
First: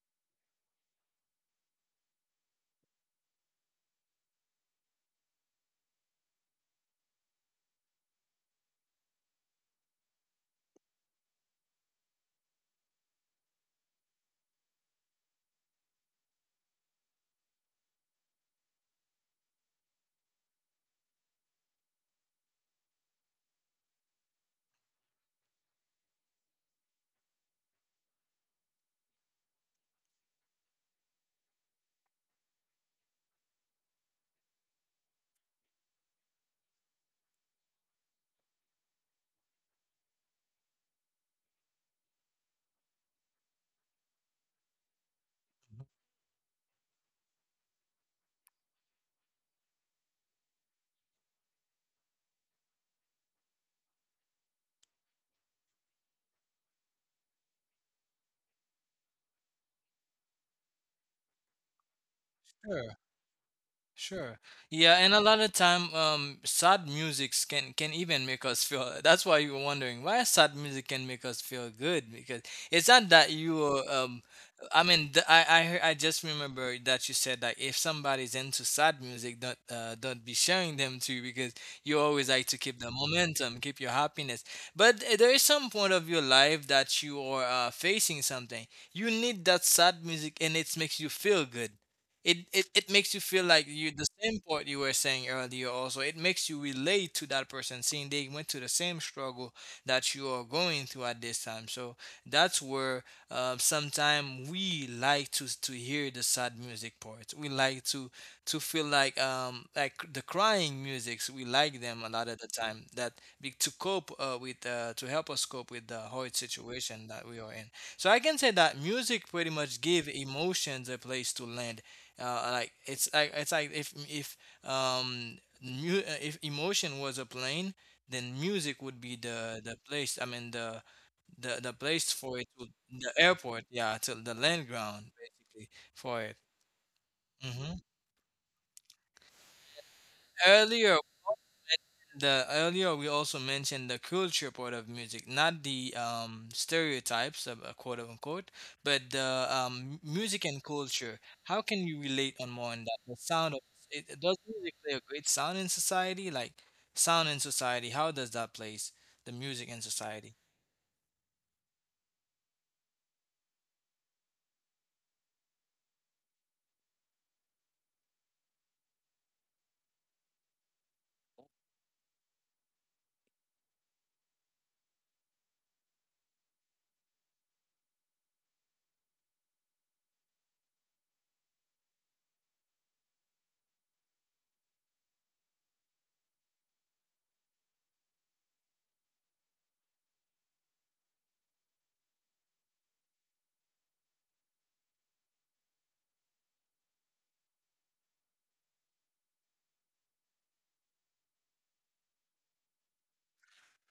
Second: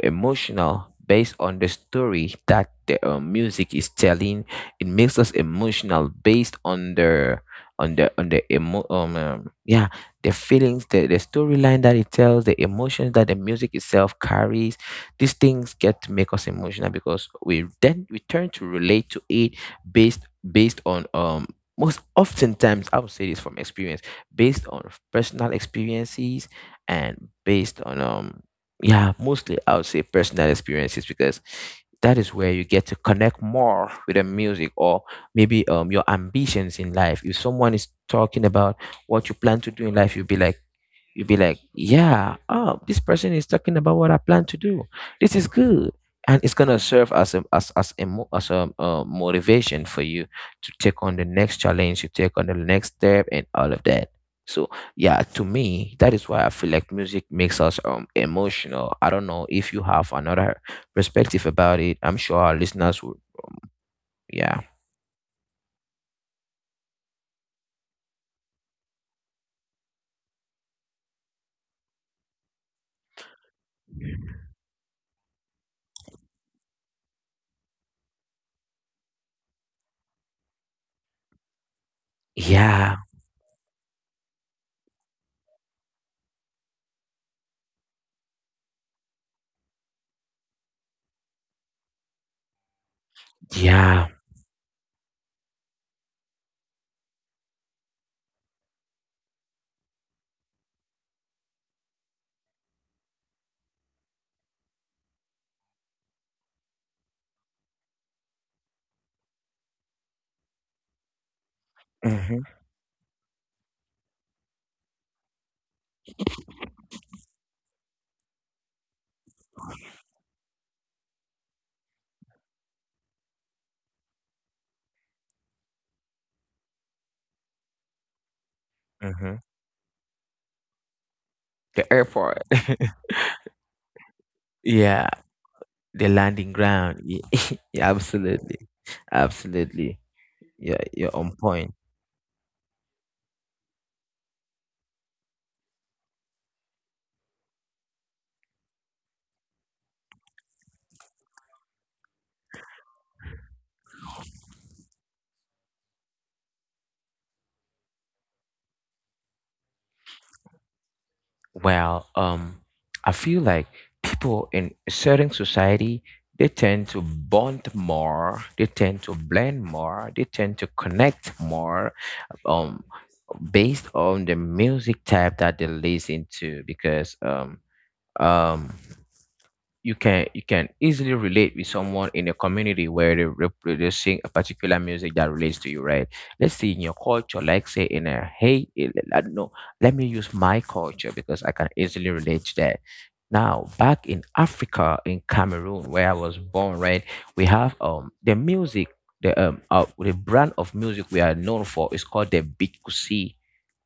S2: emotional based on the story that the music is telling. It makes us emotional based on the on the on the emo yeah the feelings, the storyline that it tells, the emotions that the music itself carries. These things get to make us emotional because we then we turn to relate to it based based on most oftentimes, I would say this from experience, based on personal experiences. And based on yeah mostly, I would say, personal experiences, because that is where you get to connect more with the music. Or maybe your ambitions in life. If someone is talking about what you plan to do in life, you'd be like, yeah, oh, this person is talking about what I plan to do. This is good. And it's gonna serve as a as as a mo- as a motivation for you to take on the next challenge, you take on the next step, and all of that. So yeah, to me, that is why I feel like music makes us emotional. I don't know if you have another perspective about it. I'm sure our
S1: Sure.
S2: listeners would.
S1: Sure.
S2: Yeah,
S1: Yeah, and a lot of time, sad musics can even make us feel. That's why you were wondering why sad music can make us feel good, because it's not that you are. I mean, I just remember that you said that if somebody's into sad music, don't be sharing them to you, because you always like to keep the
S2: yeah,
S1: momentum, keep your happiness. But there is some point of your life that you are facing something. You need that sad music, and it makes you feel good. It makes you feel like you, the
S2: yeah.
S1: same part you were saying earlier, also it makes you relate to that person, seeing they went to the same struggle that you are going through at this time. So that's where, sometimes we like to hear the sad music part, we like to feel like, like the crying musics, we like them a lot of the
S2: Hmm.
S1: time, that to cope with to help us cope with the hard situation that we are in. So I can say that music pretty much give emotions a place to land. Like it's like, if if emotion was a plane, then music would be
S2: Hmm.
S1: the place, the
S2: The
S1: place for it
S2: airport.
S1: to— the airport, yeah, to the land
S2: *laughs*
S1: ground
S2: Yeah.
S1: basically for
S2: The
S1: it.
S2: landing ground. *laughs*
S1: Hmm.
S2: Yeah, yeah, absolutely, absolutely.
S1: earlier
S2: Yeah, you're on point.
S1: The earlier, we also mentioned the culture part of music, not the, stereotypes, of, quote unquote, but the, music and culture. How can you relate on more on that? The sound of it, does music play a great sound in society? Like sound in society, how does that place the music in society?
S2: Well, I feel like people in a certain society, they tend to bond more, they tend to blend more, they tend to connect more. Um, Based on the music type that they listen to, because um you can, you can easily relate with someone in a community where they a particular music that relates to you, right? Let's say in your culture, like say in a hey, eh, I don't know, let me use my culture because I can easily relate to that. Now, back in Africa, in Cameroon, where I was born, right, we have the music. The brand of music we are known for is called the Bikusi.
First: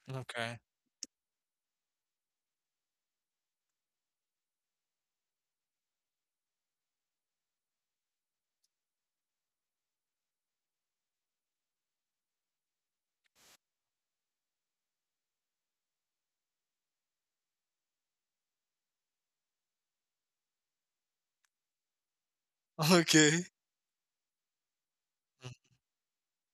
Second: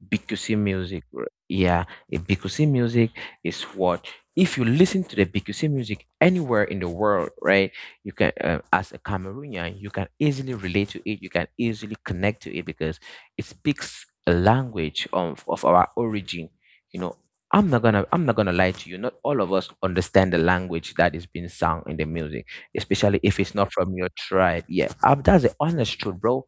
S2: BQC
S1: Okay. *laughs*
S2: music, r- yeah, a BQC music is what, if you listen to the BQC music anywhere in the world, right? You can, as a Cameroonian, you can easily relate to it. You can easily connect to it because it speaks a language of our origin. You know, I'm not gonna lie to you. Not all of us understand the language that is being sung in the music, especially
S1: Okay.
S2: if it's not from your tribe. Yeah, that's
S1: Mm.
S2: the honest truth, bro.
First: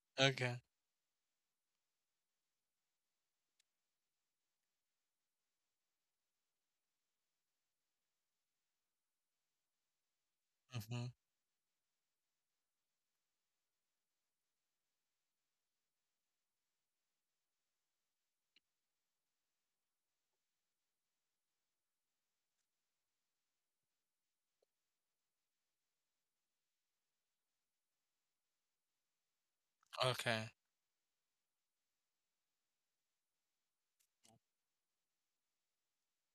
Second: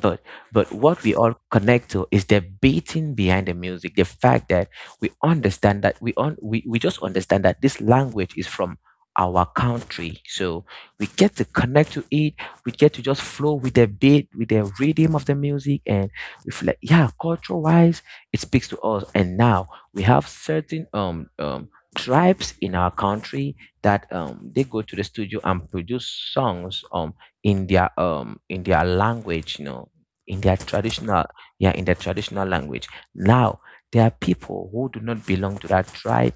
S2: but
S1: Okay.
S2: but what we all connect to is the beating behind the music, the fact that we understand that we just understand that this language is from our country. So we
S1: Hmm.
S2: get to connect to it. We get to just flow with the beat, with the rhythm of the music, and we feel like, yeah, culture wise, it speaks to us. And now we have certain tribes in our country that they go to the studio and produce songs in their language, you know, in
S1: Okay.
S2: their traditional, yeah, in their traditional language. Now there are people who do not belong to that tribe,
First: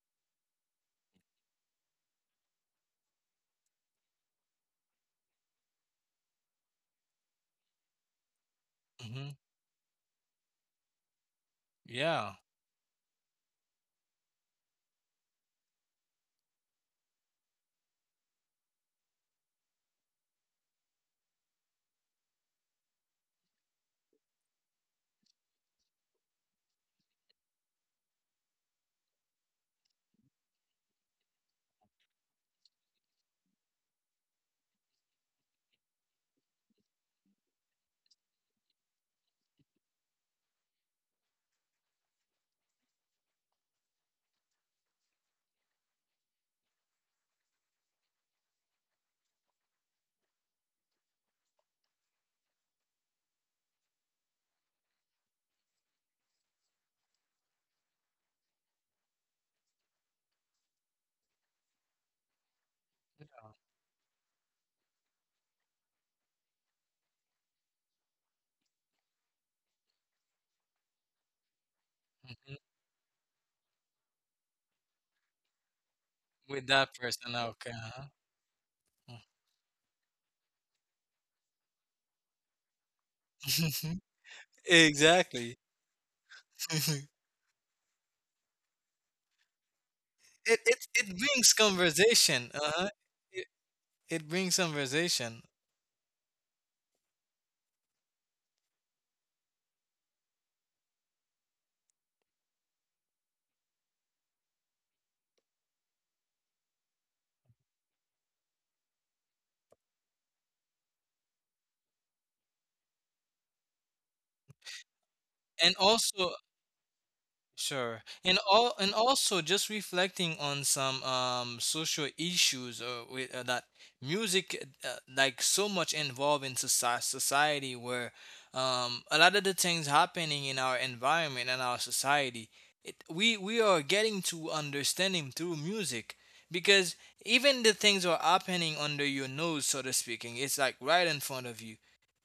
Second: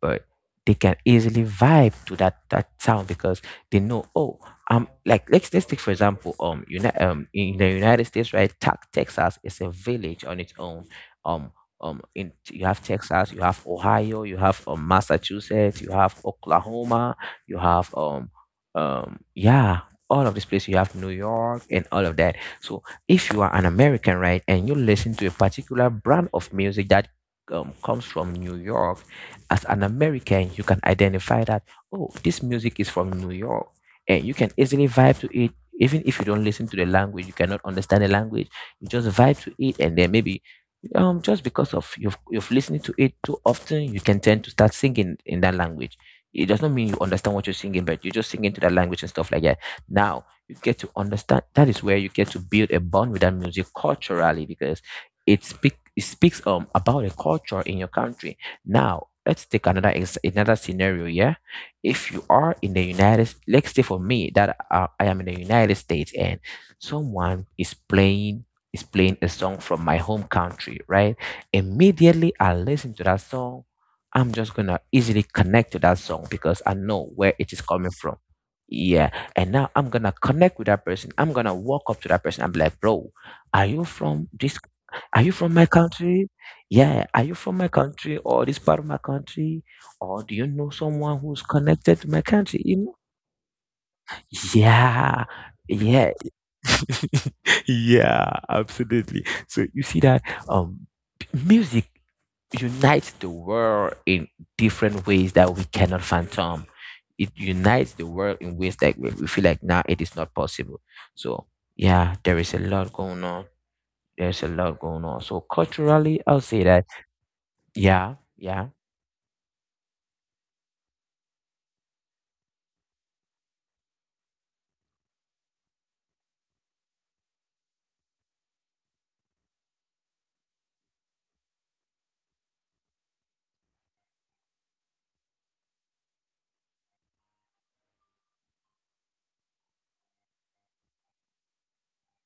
S2: but they can easily vibe to that town, because they know, oh, like let's take for example, in the United States, right?
S1: Hmm.
S2: Texas is a village on its own. um in
S1: Yeah.
S2: you have Texas, you have Ohio, you have Massachusetts, you have Oklahoma, you have um yeah all of this place, you have New York, and all of that. So if you are an American, right, and you listen to a particular brand of music that comes from New York, as an American you can identify that, oh, this music is from New York, and you can easily vibe to it. Even if you don't listen to the language, you cannot understand the language, you just vibe to it. And then maybe just because of you've listened to it too often, you can tend to start singing in that language. It does not mean you understand what you're singing, but you're just singing to that language and stuff like that. Now you get to understand, that is where you get to build a bond with that music culturally, because it speaks about a culture in your country. Now let's take another scenario. Yeah, if you are in the United,
S1: Yeah.
S2: let's say for me that, I am in the United States and someone is playing, is playing a song from my home country, right? Immediately
S1: Hmm.
S2: I listen to that song, I'm just gonna easily connect to that song
S1: With
S2: because I
S1: that
S2: know
S1: person,
S2: where it
S1: okay,
S2: is
S1: huh?
S2: coming from. Yeah, and now I'm gonna connect with that person, I'm gonna walk up to that person and be like, bro, are
S1: *laughs*
S2: you from this, are you
S1: Exactly.
S2: from my country, yeah,
S1: *laughs*
S2: are you from my country or this part of my country, or do you
S1: It
S2: know
S1: brings
S2: someone who's
S1: conversation.
S2: connected to my
S1: Uh-huh.
S2: country, you
S1: It,
S2: know?
S1: it brings conversation.
S2: Yeah, yeah. *laughs* Yeah, absolutely. So you see that um music unites the world in different ways that we cannot fathom. It unites the world in ways that we feel like now it is not possible. So yeah, there is a lot going on. There's a lot going on. So
S1: And also
S2: culturally, I'll say that,
S1: sure.
S2: yeah,
S1: And all,
S2: yeah,
S1: and also just reflecting on some social issues, or with that music, like so much involved in society, where a lot of the things happening in our environment and our society, we are getting to understanding through music, because even the things are happening under your nose, so to speaking, it's like right in front of you.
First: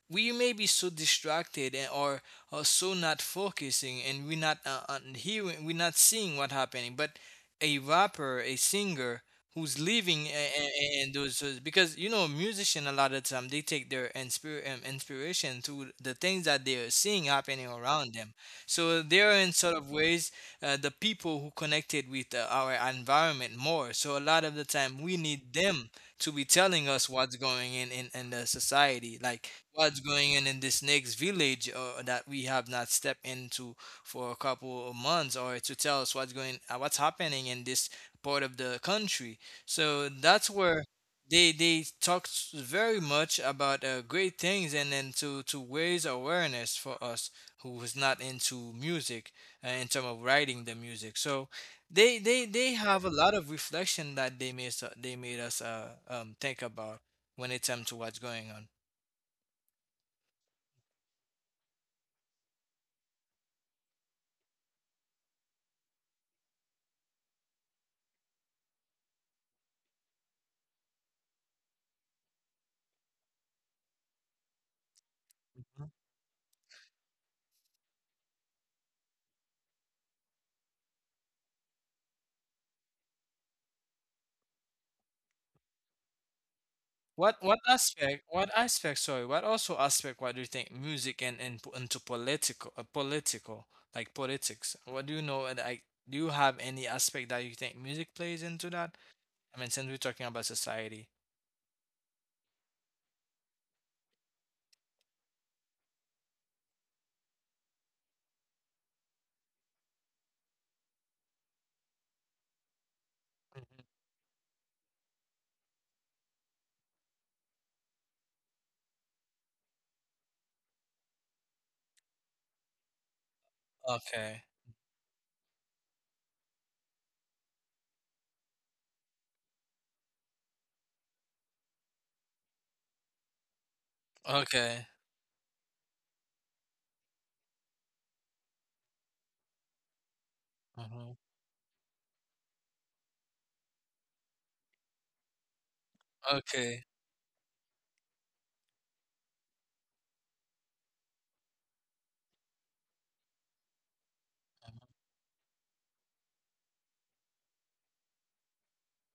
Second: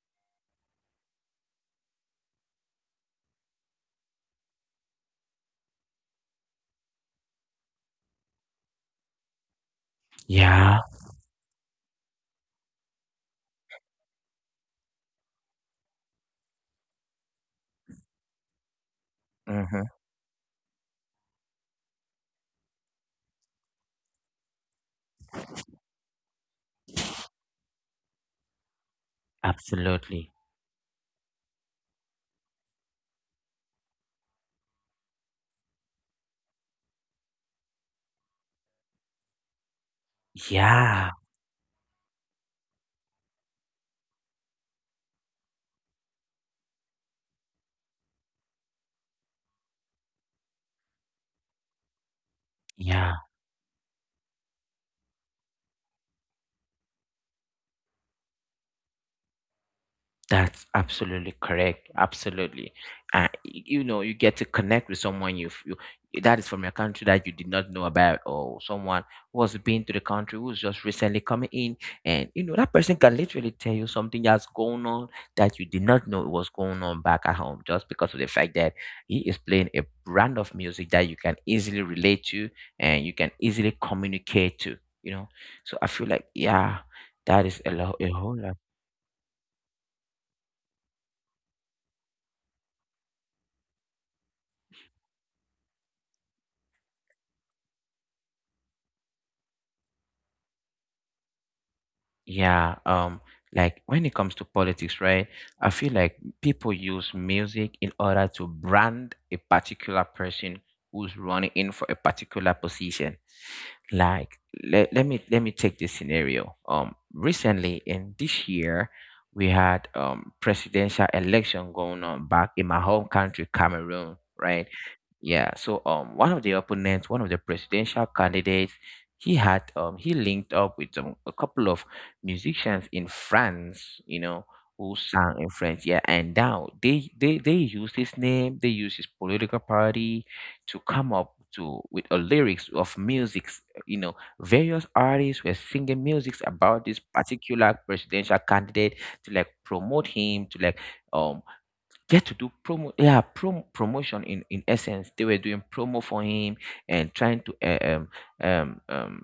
S1: We may be so distracted, and or so not focusing, and we're not hearing, we're not seeing what's happening. But a rapper, a singer who's living,
S2: yeah,
S1: and because you know, musician a lot of time, they take their inspiration to the things that they're seeing happening around them. So they are, in
S2: hmm,
S1: sort of ways, the people who connected with our environment more. So a lot of the time we need them to be telling us what's going in in the society, like what's
S2: absolutely,
S1: going in this next village or that we have not stepped into for a couple of months, or to tell us what's going, what's happening in this part of the country. So that's where
S2: yeah,
S1: they talked very much about great things, and then to raise awareness for us who is not into music, in terms of writing the music. So they
S2: yeah.
S1: have a lot of reflection that they made us think about when it comes to what's going on.
S2: That's absolutely correct. Absolutely. You know, you get to connect with someone you you that is from your country that you did not know about, or someone who has been to the country who's just recently coming in, and you know that person can literally tell you something that's going on, that you did
S1: Mhm.
S2: not know it was going on back at home, just because of the fact that he is playing a brand of music that you can easily relate to and you can easily communicate to. You know, so I feel like, yeah, that is a lot, a whole lot.
S1: What aspect, sorry, what also aspect, what do you think music and po- into political, like politics, what do you know? And like, do you have any aspect that you think music plays into that? I mean, since we're talking about society.
S2: Yeah, like when it comes to politics, right? I feel like people use music in order to brand a particular person who's running in for a particular position.
S1: Mhm.
S2: Like, let me, let me take this scenario. Recently in this year, we had presidential election going on back in my home country, Cameroon,
S1: Okay.
S2: right? Yeah, so one of the opponents, one of the presidential candidates, he had, he linked up with, a couple of musicians in France, you know, who
S1: Okay.
S2: sang in French. Yeah, and now they used his name, they used his political party to come
S1: Hmm.
S2: up to with a lyrics of musics. You know, various artists were singing musics about
S1: Okay.
S2: this particular presidential candidate, to like promote him, to like um get to do promo, yeah, promotion. In essence, they were doing promo for him and trying to,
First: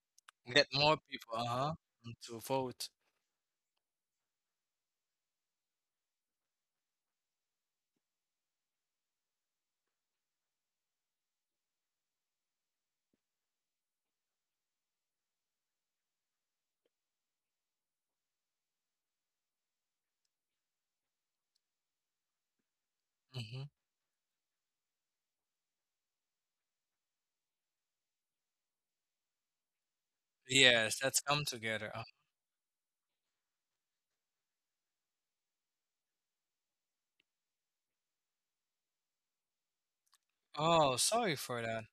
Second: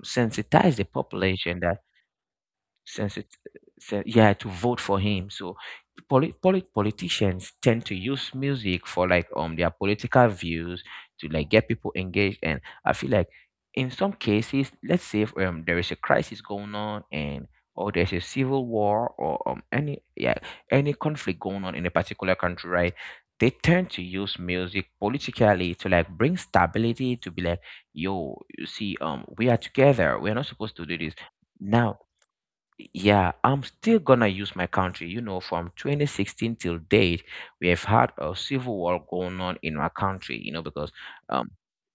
S1: Get
S2: sensitize the
S1: more people,
S2: population
S1: uh-huh,
S2: that,
S1: to vote.
S2: since it's said, yeah, to vote for him. So politicians tend to use music for like their political views, to like get people engaged. And I feel like in some cases, let's say if, um, there is a crisis going on, and or there's a civil war or any conflict going on in a particular country, right, they
S1: Hmm.
S2: tend to use music politically to like bring stability, to be like, yo, you see, um, we are together, we're not supposed to do
S1: Yes,
S2: this.
S1: let's come together.
S2: Now, yeah, I'm still gonna use my country. You know, from 2016 till date, we have had a civil war going on in our country. You know, because
S1: Oh, sorry
S2: um,
S1: for that.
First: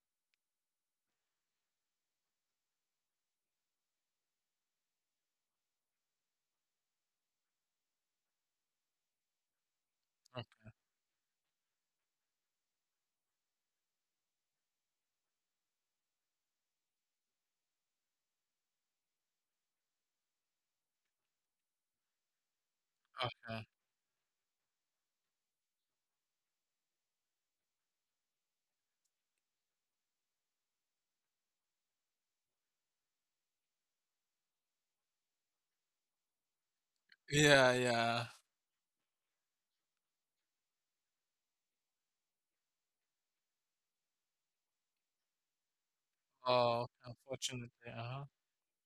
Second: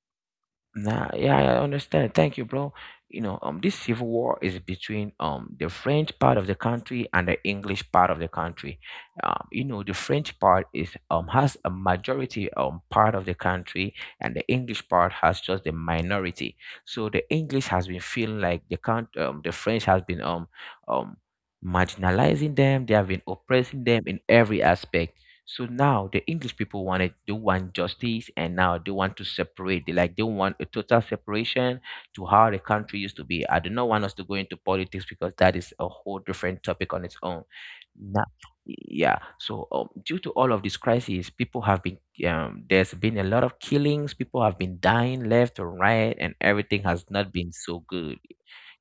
S2: nah, yeah, I understand. Thank you, bro. You know, this civil war is between the French part of the country and the English part of the country. You know, the French
S1: Okay.
S2: part is, um, has a majority part of the country, and the English part has just the minority. So the English has been feeling like the French has been um marginalizing them. They have been
S1: Okay.
S2: oppressing them in every aspect. So now the English people wanted they want justice, and now they want to separate. They want a total separation to how the country used to be. I do not want us to go into politics because that is a whole different topic on its own.
S1: Yeah,
S2: Now,
S1: yeah.
S2: yeah. So due to all of these crises, people have been, there's been a lot of killings. People have been dying left or right, and
S1: Oh,
S2: everything
S1: okay,
S2: has not been
S1: unfortunately.
S2: so good.
S1: Uh-huh.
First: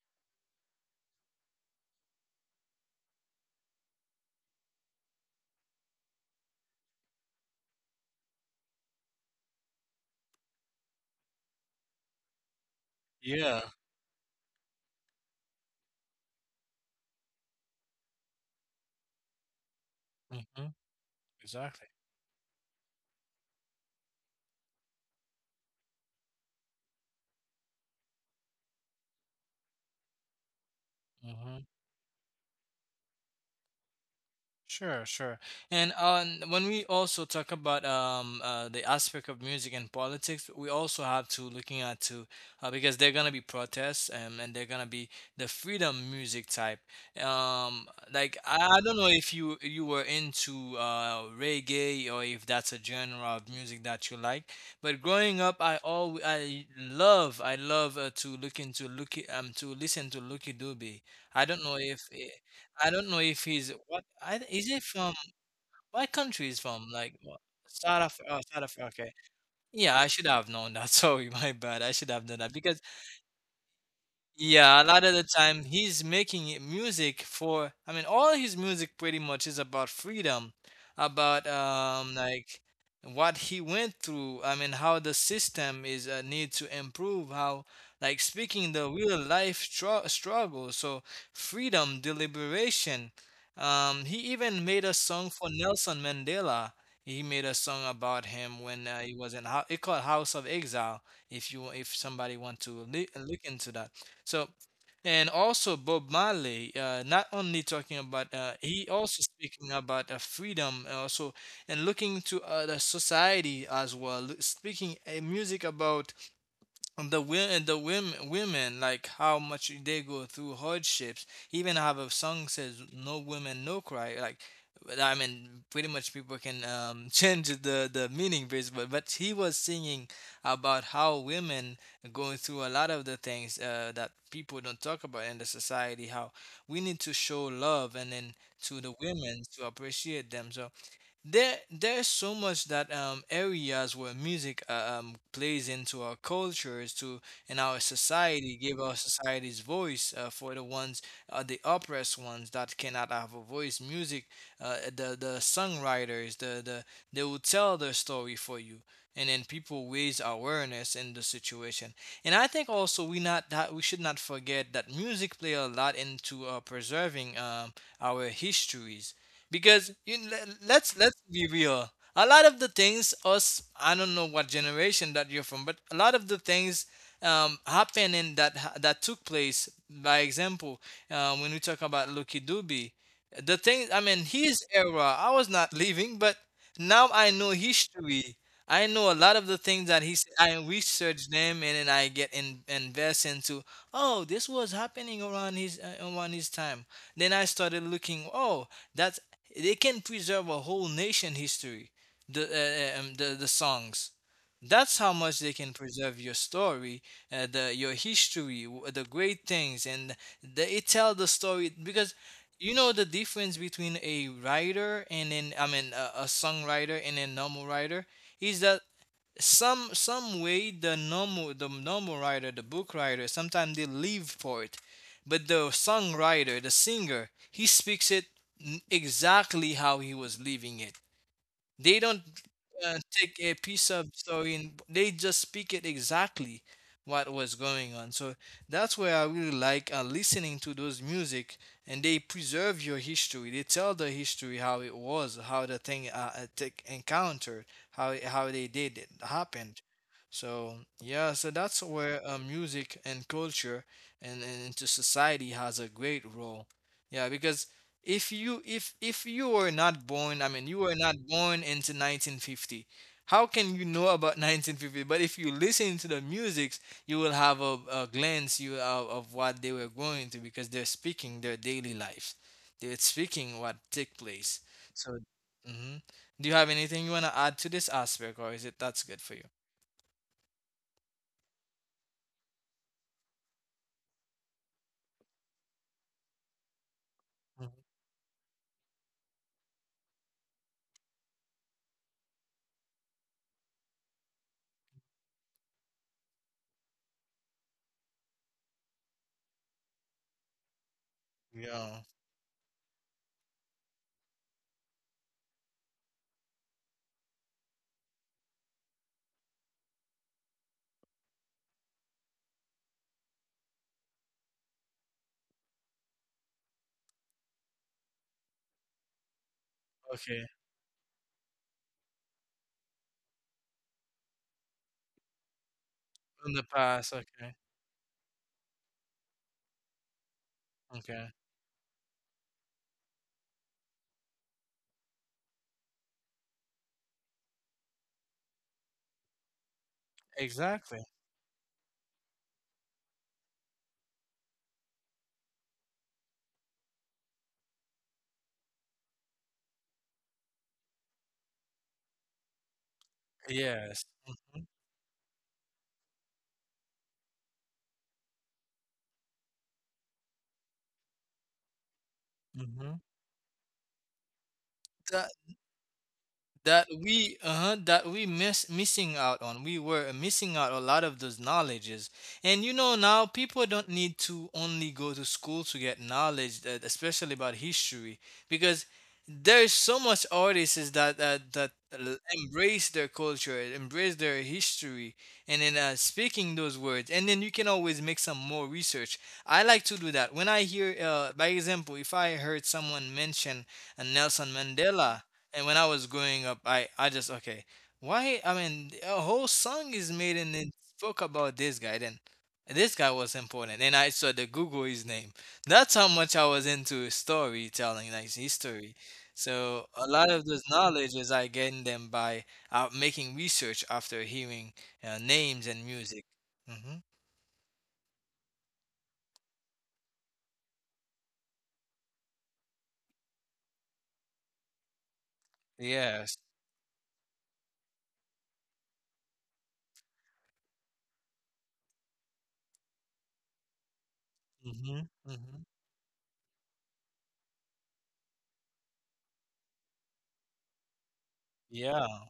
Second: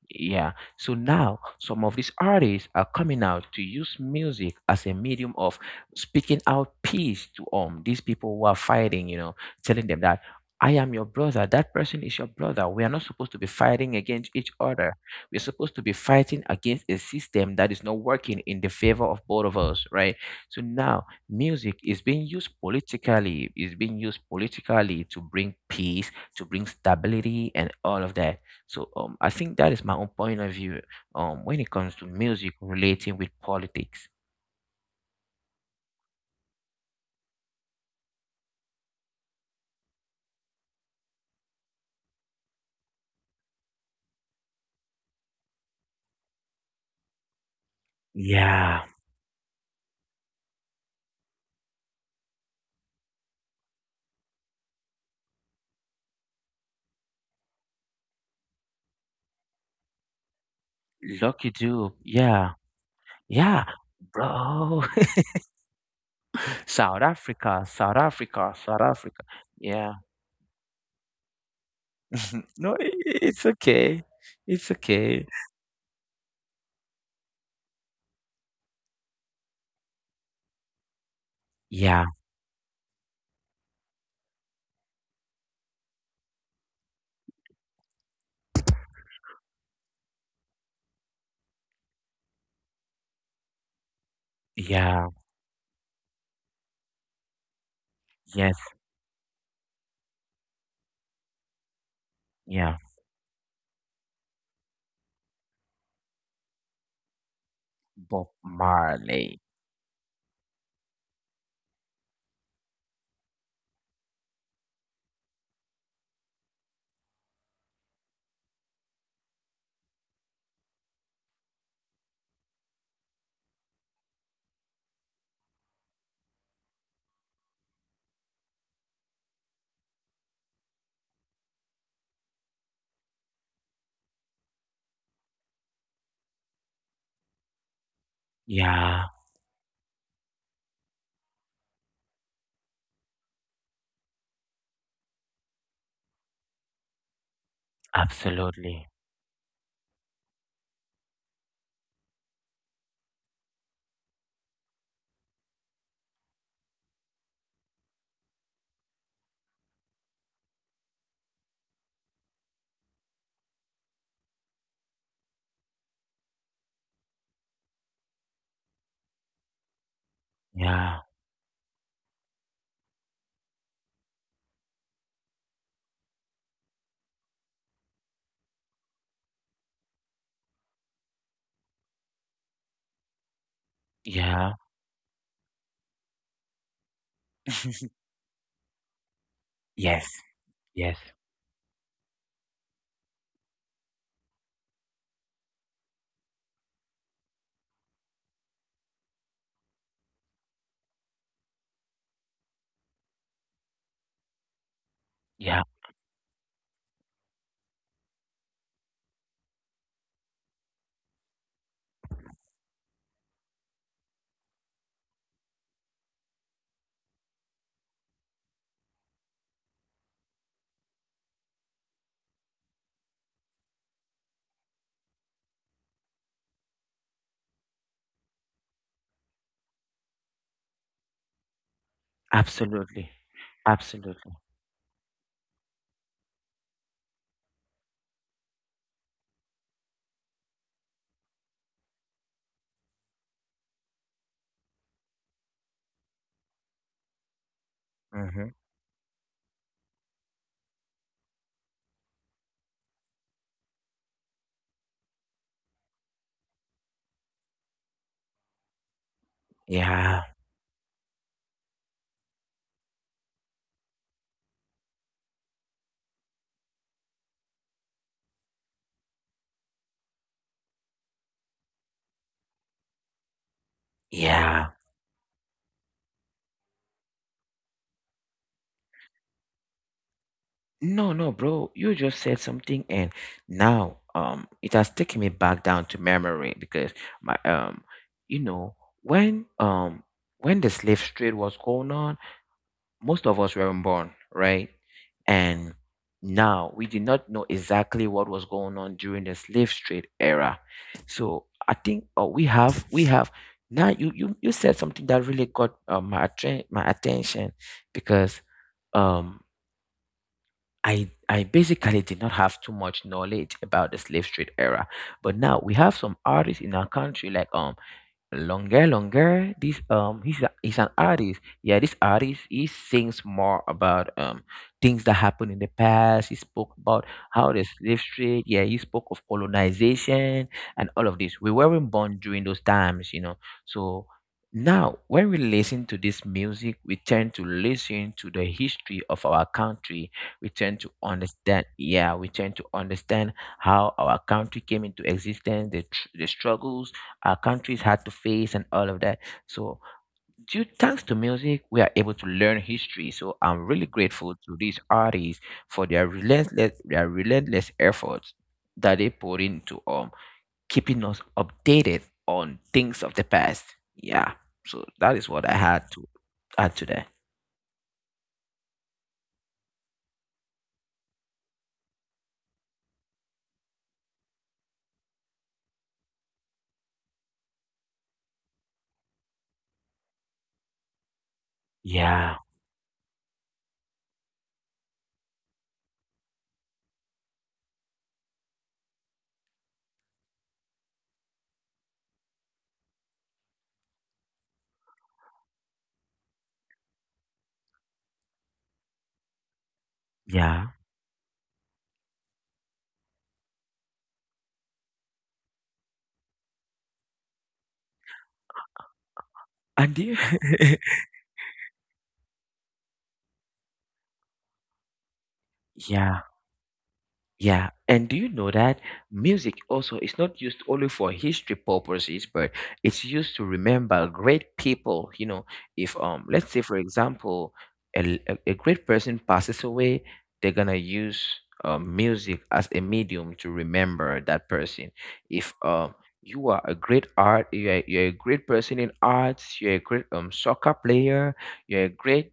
S2: Yeah. So now some of these artists are coming out to use music as a medium of speaking out peace to, um, these people who are fighting, you know, telling them that I am your brother, that person is your brother. We are not supposed to be
S1: Yeah.
S2: fighting against each other. We're supposed to be fighting against a system that is not working in the favor of both of us, right?
S1: Mm-hmm.
S2: So now
S1: Exactly.
S2: music is being used politically, to bring peace, to bring stability and all of that so I think that is my own point of view
S1: Mm-hmm.
S2: when it comes to music relating with politics.
S1: Sure, sure. And when we also talk about, the aspect of music and politics, we also have to looking at to because they're gonna be protests, and they're gonna be the freedom music type. Um, like I
S2: Yeah,
S1: don't know if you you were into reggae, or if that's a genre of music that you like. But growing up, I love to look into Lucky, to listen to Lucky Dube. I
S2: lucky
S1: don't know
S2: do.
S1: if
S2: Yeah,
S1: I don't know if he's
S2: yeah,
S1: what I is he
S2: bro.
S1: from what country is
S2: *laughs*
S1: from,
S2: South
S1: like what?
S2: Africa,
S1: South
S2: South
S1: Africa. Oh,
S2: Africa,
S1: South Africa.
S2: South
S1: Okay.
S2: Africa.
S1: Yeah,
S2: Yeah.
S1: I should have known that. *laughs* Sorry, my bad. I should have known that
S2: *laughs* No,
S1: because
S2: it's okay. It's
S1: yeah, a lot of the
S2: okay.
S1: time he's making it music for, I mean, all his music pretty much is about freedom, about
S2: Yeah,
S1: like what he went through. I mean, how the system is need to improve, how like speaking the real life struggle. So freedom, deliberation. He even made a
S2: yeah,
S1: song for Nelson Mandela. He made a song about him
S2: yes,
S1: when, he was in, it called House of Exile. If you, if somebody want to
S2: yeah.
S1: li look into that. So, and also Bob Marley, not only talking about,
S2: Bob
S1: he also
S2: Marley.
S1: speaking about freedom, and also and looking to the society as well, speaking music about, and the wo- the women, women, like how much they go through hardships. Even have a song says, "No women, no cry." Like, but I mean, pretty much people can, *laughs* change the meaning basically. But he was singing about how women going through a lot of the things that people don't talk about in the society. How we need to show love, and then to the
S2: Yeah,
S1: women, to appreciate them. So there's so much that areas where music plays into our cultures, to in our society, give our
S2: absolutely.
S1: society's voice for the oppressed ones that cannot have a voice. Music, the songwriters, they will tell their story for you, and then people raise awareness in the situation. And I think also we not that we should not forget that music play a lot into preserving our histories because let's
S2: Yeah,
S1: let's be real, a lot of the things us I don't know what generation that you're from, but a lot of the things happening that took place by example, when we talk about Lucky doobie the thing, I mean, his
S2: yeah.
S1: era I was not living, but now I know
S2: *laughs*
S1: history. I know a lot of the things that he said.
S2: Yes,
S1: I
S2: yes,
S1: research them and then I invest into. Oh, this was happening around his time. Then I started looking. Oh, that's, they can preserve a whole nation history. The songs. That's how much they can
S2: yeah,
S1: preserve your story, the your history, the great things, and the, it tell the story because you know the difference between a writer and then, I mean, a songwriter and a normal writer is that some way the normal, the normal writer, the book writer sometimes they live for it, but the songwriter, the singer, he speaks it exactly how he was living it. They don't
S2: absolutely.
S1: take a piece of
S2: Absolutely.
S1: story and they just speak it exactly what was going on. So that's where I really like listening to those music, and they preserve your history. They tell the history how it was, how the thing take encountered, how they
S2: Mm-hmm.
S1: did it happened. So yeah, so that's where music and culture and into society has a great role. Yeah, because if you were not born,
S2: Yeah,
S1: I mean, you were not born into 1950. How can you know about *laughs* 1950? But if you listen to the music, you will have a glance you of what they were going to because they're speaking their daily lives. They're speaking what took place.
S2: yeah.
S1: So, hmm do you have anything you want to add to this aspect, or is it that's good for you?
S2: No, no, bro. You just said something, and now it has taken me back down to memory because my
S1: Mhm.
S2: you know, when um, when the slave trade was going on, most of us weren't born, right? And now we did not know exactly what was going on during the slave trade era. So I
S1: Yeah.
S2: think we have now. You said something that really got my attention because um I basically did not have too much knowledge about the slave trade era, but now we have some artists in our country like Longer, longer. This
S1: Okay.
S2: he's an artist. Yeah, this artist he sings more about things that happened in the past. He
S1: In the
S2: spoke about
S1: past. Okay.
S2: how the slave trade. Yeah, he spoke of colonization and all of
S1: Okay.
S2: this. We weren't born during those times, you know. So now, when we listen to this music, we tend to listen to the history of our country. We tend to
S1: Exactly.
S2: understand. Yeah, we tend to understand how our country came into existence, the struggles our countries had to face and all of that. So, due thanks to music, we are able to learn history. So, I'm really
S1: Yes.
S2: grateful to these artists for their relentless efforts that they put into keeping us updated on
S1: Mm-hmm.
S2: things of the past. Yeah. So that is what I had to add to
S1: That
S2: that.
S1: we that we miss missing out on, we were missing out a lot of those knowledges, and you know, now people don't need to only go to school to get knowledge that, especially about history, because there's so much artists that
S2: Yeah.
S1: embrace their culture, embrace their history, and then speaking those words, and then you can always make some more research. I like to do that when I hear, by example, if I heard someone mention Nelson Mandela. And when I was growing up, I just okay. Why? I mean, a whole song is made and
S2: Yeah.
S1: it spoke about this guy. Then this guy was important, and I saw the Google his name. That's how much I was into storytelling, like history. So
S2: And do
S1: a lot of those
S2: you-
S1: knowledges I gained them by making research after hearing names and
S2: *laughs* yeah.
S1: music. Mm-hmm.
S2: Yeah, and do you know that music also is not used only for history purposes, but it's used to remember great people. You know, if
S1: Yes.
S2: let's say for example, a great person passes away, they're gonna use music as a medium to remember that person.
S1: Mm-hmm.
S2: If
S1: Mm-hmm.
S2: you are a great art, you're a great person in arts, you're a great soccer player, you're a
S1: Yeah.
S2: great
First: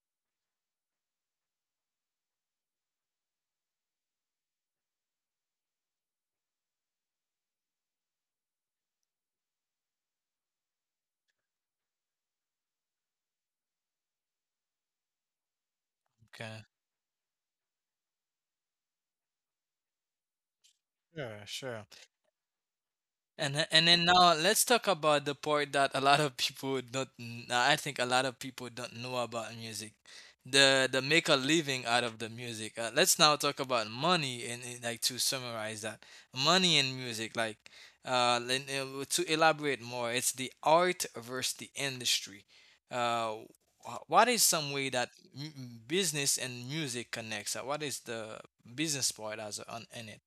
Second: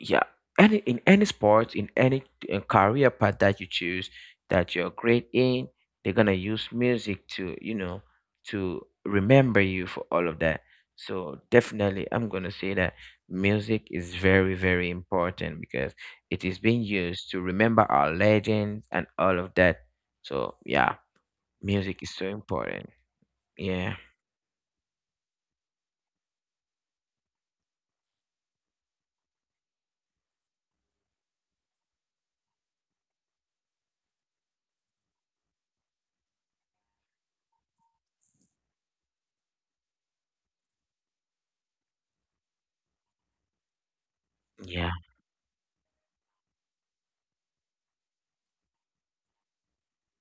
S2: yeah any in any sports in any career path that you choose that you're great in, they're gonna use music to, you know, to remember you for all of that. So definitely I'm gonna say that music is very, very important because it is
S1: Okay.
S2: being used to remember our legends and all of that. So yeah,
S1: Sure. Sure.
S2: music is so important.
S1: And
S2: Yeah,
S1: then now let's talk about the part that a lot of people don't. I think a lot of people don't know about music, the make a living out of the music. Let's now talk about money and, like to summarize that money and music. Like to elaborate more, it's the art versus the industry. Uh, what is some way
S2: yeah.
S1: that business and music connects? What is the business part as on in it?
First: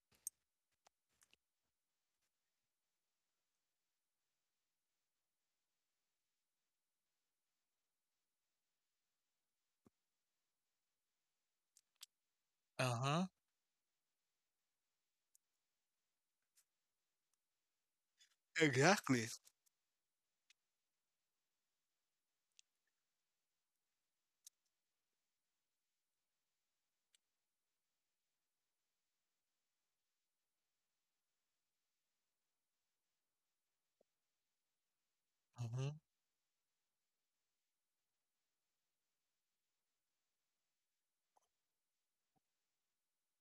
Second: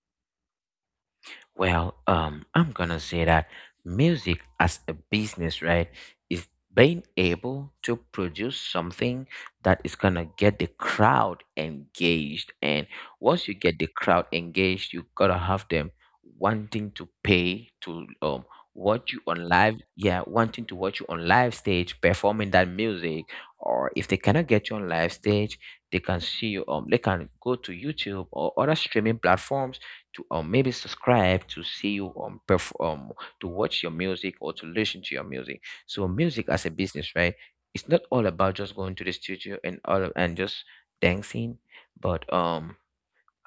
S2: Well, I'm gonna say that music as a business, right, is being able to produce something that is gonna get the crowd engaged. And
S1: Uh huh.
S2: once you get the crowd engaged, you gotta have them wanting to pay to watch you
S1: Exactly.
S2: on live, yeah, wanting to watch you on live stage performing that music. Or if they cannot get you on live stage, they can see you. They can go to YouTube or other streaming platforms to or maybe subscribe to see you perform to watch your music or to listen to your music.
S1: Mm-hmm.
S2: So music as a business, right? It's not all about just going to the studio and just dancing, but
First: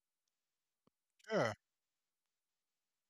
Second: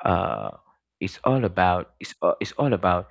S2: uh it's all about it's all, it's all about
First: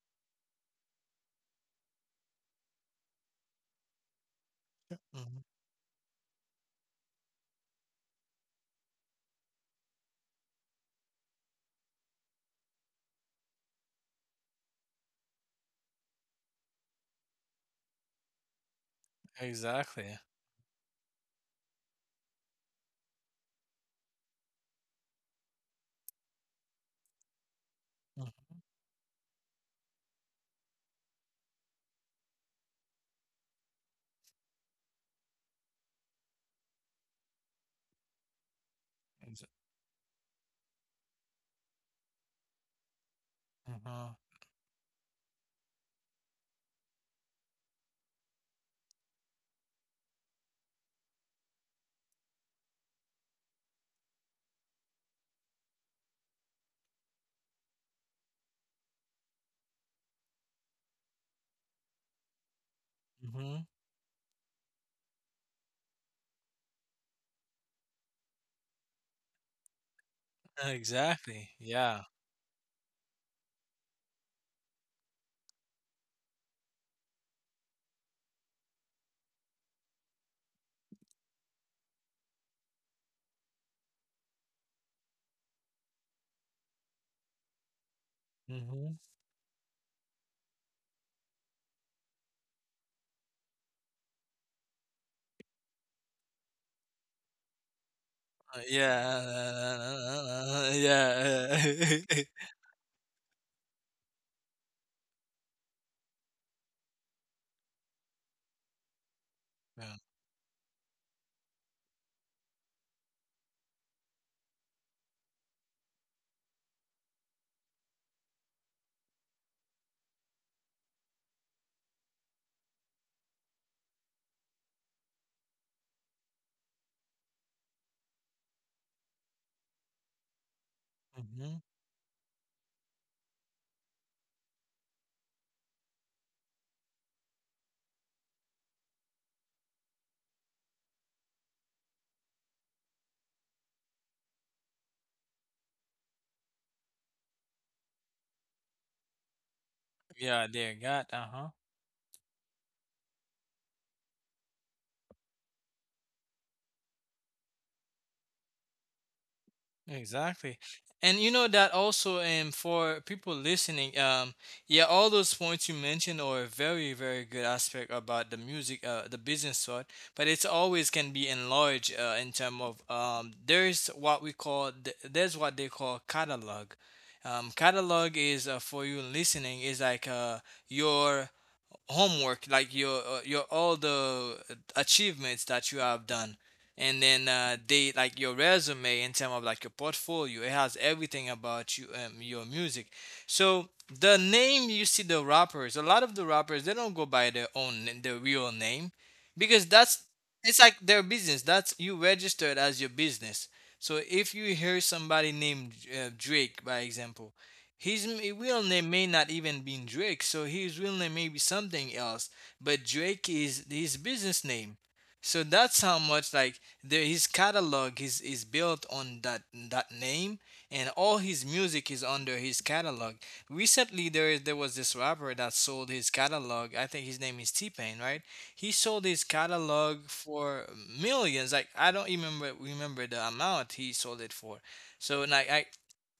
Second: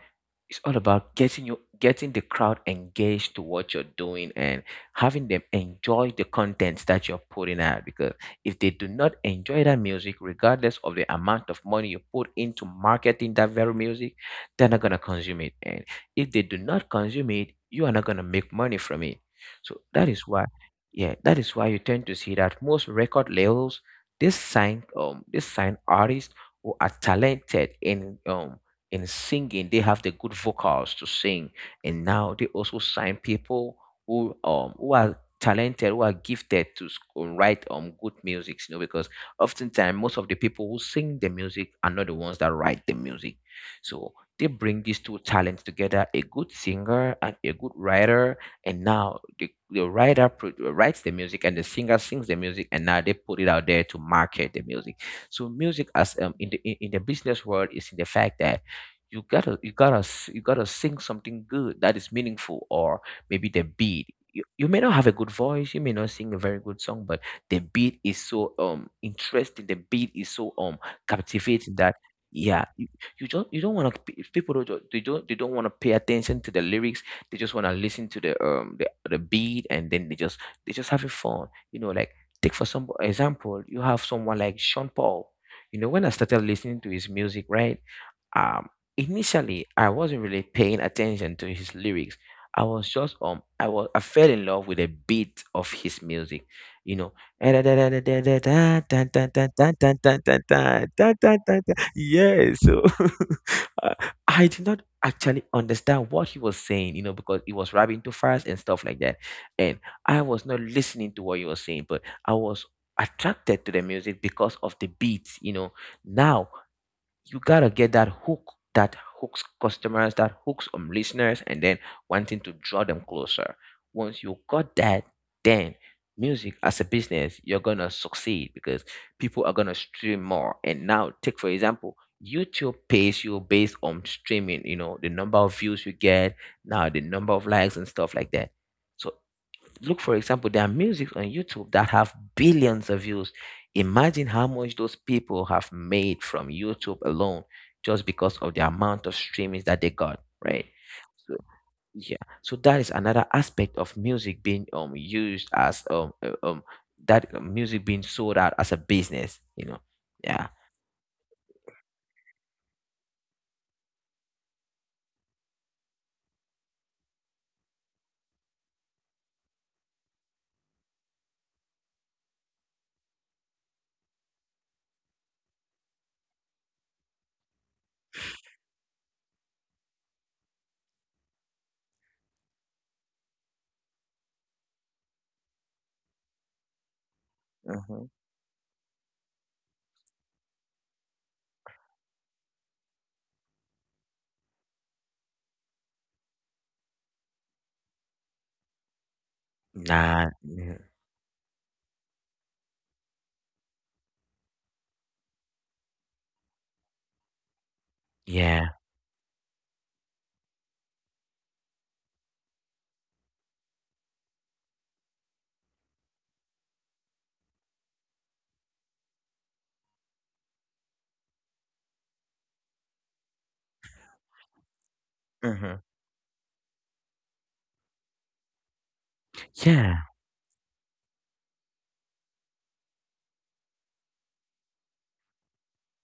S2: it's all about getting the crowd engaged to what you're doing and having them
S1: Mhm.
S2: enjoy the contents that you're putting out, because if they do not enjoy that music, regardless of the amount of money you put into marketing that very music, they're not going to consume it, and if they do not consume it, you are not going to make money from it. So that
S1: Exactly.
S2: is why, yeah, that is why you tend to see that most record labels this sign artists who are talented
S1: Mhm.
S2: in singing, they have the good vocals to sing, and now they also sign people who are talented, who are gifted to write good music, you know, because
S1: Exa
S2: oftentimes most of the people who sing the music are not the ones that write the music.
S1: uh-huh.
S2: So they bring these two talents together, a good singer and a good writer, and now writes the music and the singer sings the music, and now they put it out there to market the music. So music as in the business world is in the fact that you gotta sing something good that is meaningful, or
S1: Mhm.
S2: maybe the beat, you may not have a good voice, you may not sing a very good song, but the beat is so interesting, the beat is so
S1: Exactly.
S2: captivating
S1: Yeah.
S2: that yeah you don't want to, people don't do they don't want to pay attention to the lyrics, they just want to listen to the the beat, and then they just, they just having fun, you know. Like, take for some example, you have someone like Sean Paul. You know, when I started listening to his music, right, um
S1: Mhm.
S2: initially I wasn't really paying attention to his lyrics. I was just I fell in love with a beat of his music, you know. *laughs*
S1: Yeah. *laughs* Yeah. *laughs*
S2: Yeah, so *laughs* uh, I did not actually understand what he was saying, you know, because he was rapping too fast and stuff like that. And
S1: Yeah.
S2: I was not listening to what he was saying, but I was attracted to the music because of the beats, you know. Now you gotta get that hook, that hooks customers, that hooks listeners, and then wanting to draw them closer. Once you got that, then music as a business, you're gonna succeed because people are gonna stream more. And now take for
S1: Mhm.
S2: example, YouTube pays you based on streaming, you know, the number of views you get, now the number of likes and stuff like that. So look, for example, there are music on YouTube that have billions of views. Imagine how much those people have made from YouTube alone, just because of the amount of streamings that they got,
S1: Yeah, dear
S2: right?
S1: God. Uh-huh.
S2: So yeah, so that is another aspect of music being used as that music being sold out as a business, you know.
S1: Exactly.
S2: Yeah.
S1: And you know that also for people listening, yeah, all those points you mentioned are a very, very good aspect about the music, the business side, but it's always can be enlarged in term of there's what we call there's what they call catalog. Catalog is, for you listening is like your homework, like your all the achievements that you have done, and then they
S2: Mm-hmm.
S1: like your resume in terms of like your portfolio. It has everything about you, your music. So the name you see the rappers, a lot of the rappers they don't go by their own their real name, because that's,
S2: Nah,
S1: it's like
S2: mm,
S1: their business. That's you registered as your business. So if you hear somebody named Drake, by example, real
S2: yeah.
S1: name may not even be Drake, so his real name may be something else. But Drake is his business name, so that's how much like the, his catalog is built on that that name, and all his music is under his catalog. Recently, there was this rapper that sold
S2: Hmm.
S1: his catalog. I think his name is T Pain, right? He sold his catalog
S2: Yeah.
S1: for millions. Like I don't even remember the amount he sold it for. So like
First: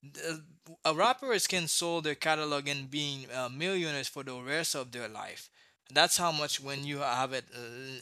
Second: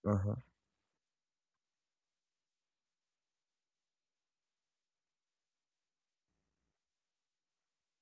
S2: Hmm.
S1: the- rappers can sell their catalog and being millionaires for the rest of their life. That's how much when you have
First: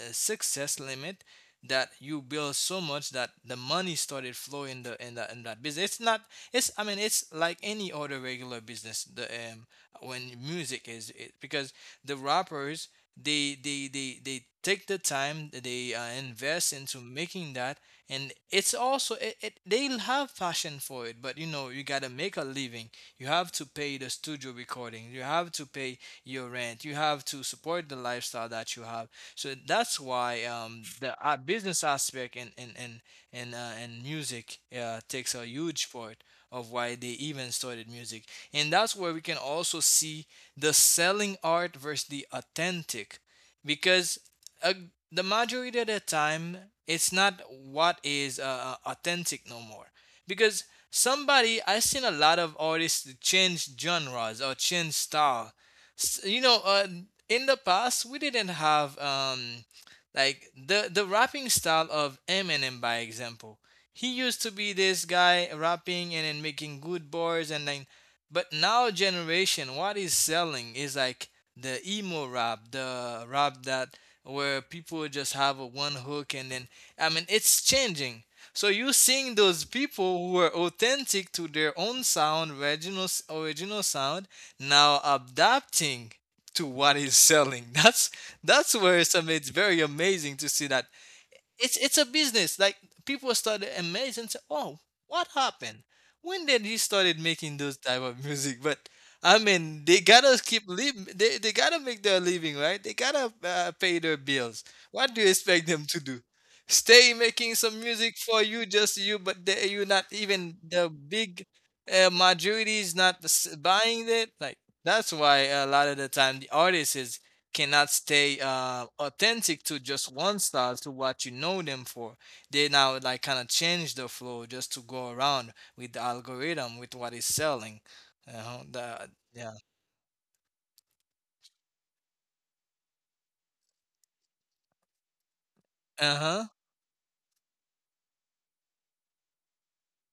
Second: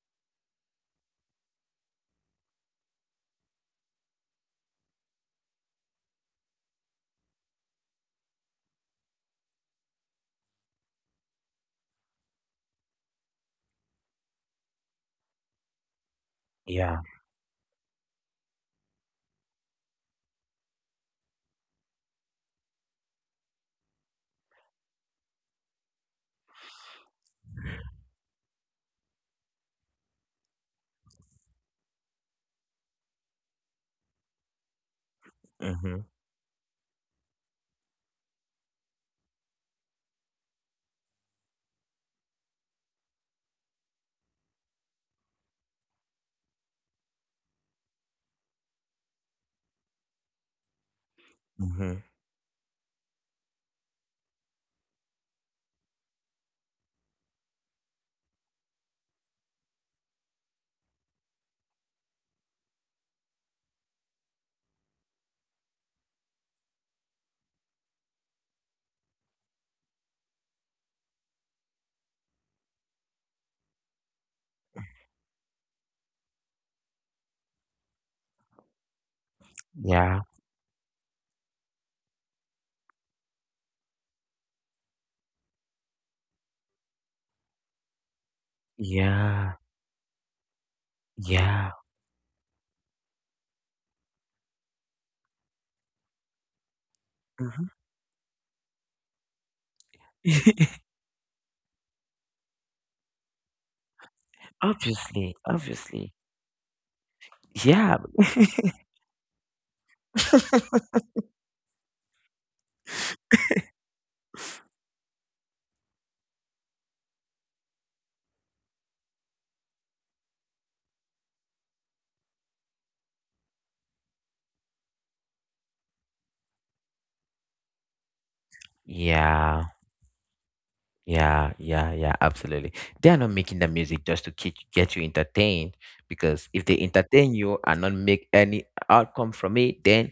S1: a success limit that you build so much that the money started flowing in in that business. It's not. It's, I mean, it's like any other regular business. The when music is it, because the rappers they take the time they invest
S2: Yeah.
S1: into making that, and it's also it they'll have passion for it, but you know you gotta make a living. You have to pay the studio recording, you have to pay your rent, you have to support the lifestyle that you have. So that's why the business aspect and music takes a huge
S2: Hmm.
S1: part of why they even started music. And that's where we can also see the selling art versus the authentic. Because uh, the majority of the time, it's not what is authentic no more. Because somebody, I've
S2: Hmm.
S1: seen a lot of artists change genres or change style. You know, in the past, we didn't have like the rapping style of Eminem, by example. He used to be this guy rapping and then making good bars and then, but now generation, what is selling is like the emo rap, the rap that where people just have a one hook and then, I mean, it's changing. So you seeing those people
S2: Yeah,
S1: who are authentic to their own sound, original original sound, now adapting to what is selling. *laughs* That's where some it's
S2: yeah,
S1: very amazing to see that it's
S2: yeah.
S1: it's a business. Like people started amazed and said, "Oh, what happened? When did he started making those type of music?" But I mean, they gotta keep
S2: *laughs*
S1: living. They gotta make their living, right? They gotta pay their bills. What do you
S2: Obviously,
S1: expect them to do?
S2: obviously.
S1: Stay making some
S2: Yeah.
S1: music for you,
S2: *laughs*
S1: just you, but they, you're not even the big majority is not s- buying it. Like that's why a lot of the time the artist is cannot stay authentic to just one style to what you know them for. They now like kind of change the flow just to go around with the algorithm with what is selling. Uh huh. Yeah.
S2: Yeah, yeah, yeah, yeah, absolutely. They are not making the music just to keep, get you entertained,
S1: Uh huh.
S2: because if they entertain you and not make any outcome from it, then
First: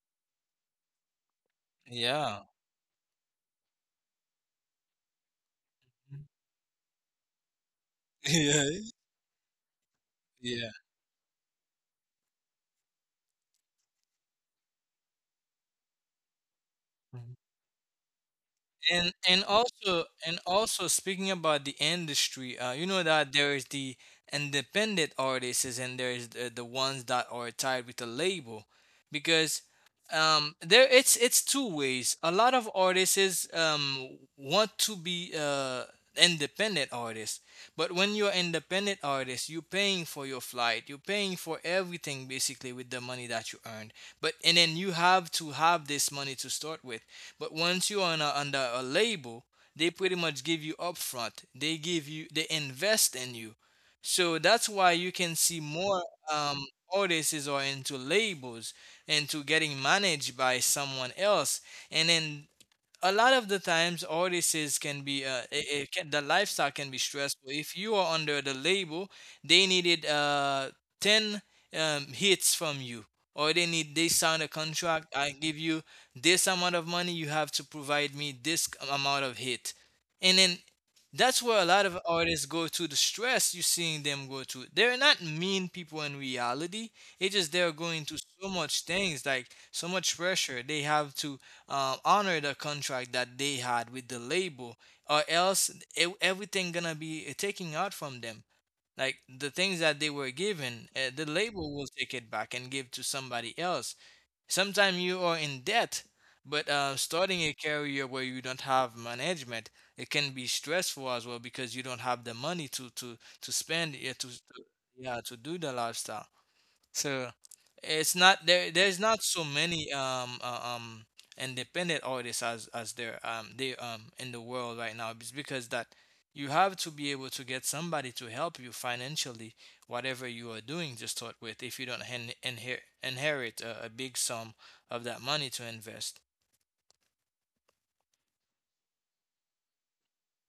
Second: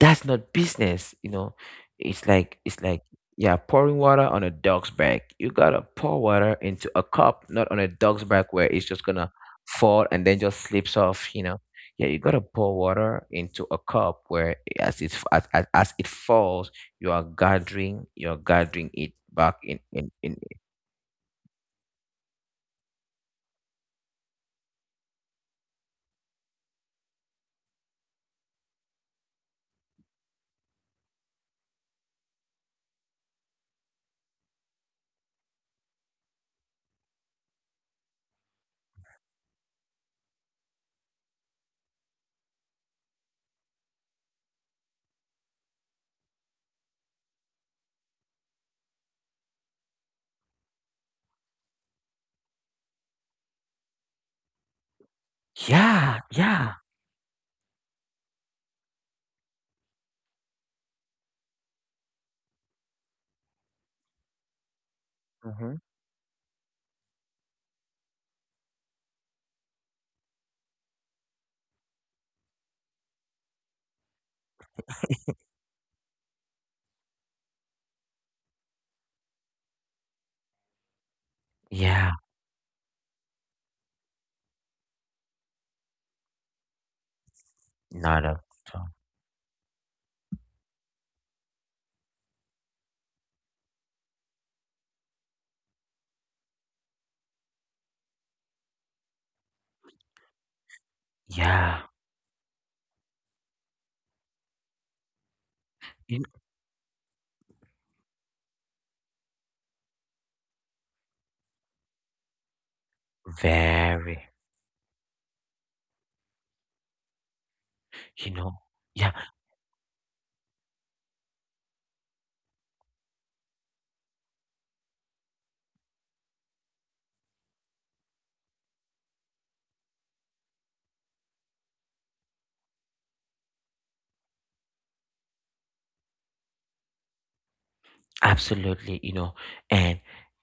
S2: that's not business, you know. It's
S1: Yeah.
S2: like, it's like, yeah, pouring water on a dog's back. You gotta pour water into a cup, not on a dog's back where it's just
S1: *laughs*
S2: gonna fall and then
S1: yeah.
S2: just
S1: Yeah.
S2: slips off, you know. Yeah, you gotta pour water into a cup where as it, as it falls, you're gathering it
S1: and and
S2: back in,
S1: also
S2: in.
S1: and also speaking about the industry, you know that there is the independent artists and there is the ones that are tied with the label. Because there it's two ways. A lot of artists want to be independent artists, but when you're independent artist you're paying for your flight, you're paying for everything basically with the money that you earned, but and then you have to have this money to start with. But once you're on a, under a label, they pretty much give you upfront. They give you, they invest in you. So that's why you can see more
S2: Yeah,
S1: um,
S2: yeah.
S1: artists are into labels, into getting managed by someone else. And then a lot of the times artists can be
S2: Hmm.
S1: the lifestyle can be stressful if you are under the label. They needed 10 hits from you, or they sign a contract. I give you this amount of money, you have to provide me this amount of hit. And then that's where a lot of
S2: Yeah,
S1: artists go to the stress you're seeing them go to. They're not mean people in reality, it's just they're going through
S2: not a
S1: so much
S2: problem.
S1: things, like so much pressure. They have to honor the contract that they had with the label, or else e everything gonna be taken out from them. Like the things that they were given, the label
S2: Yeah.
S1: will take it back and give to somebody else. Sometimes you are in debt.
S2: You.
S1: But starting a career where you don't have management, it can be stressful as well, because you don't have the money to spend, yeah,
S2: Very.
S1: yeah, to do the lifestyle. So it's
S2: You
S1: not
S2: know?
S1: there's
S2: You.
S1: not so many independent artists as there they in the world right now. It's because that you have to be able to get somebody to help you financially, whatever you are doing to start with. If you don't inherit a big sum of that money to invest.
S2: Absolutely, you know, and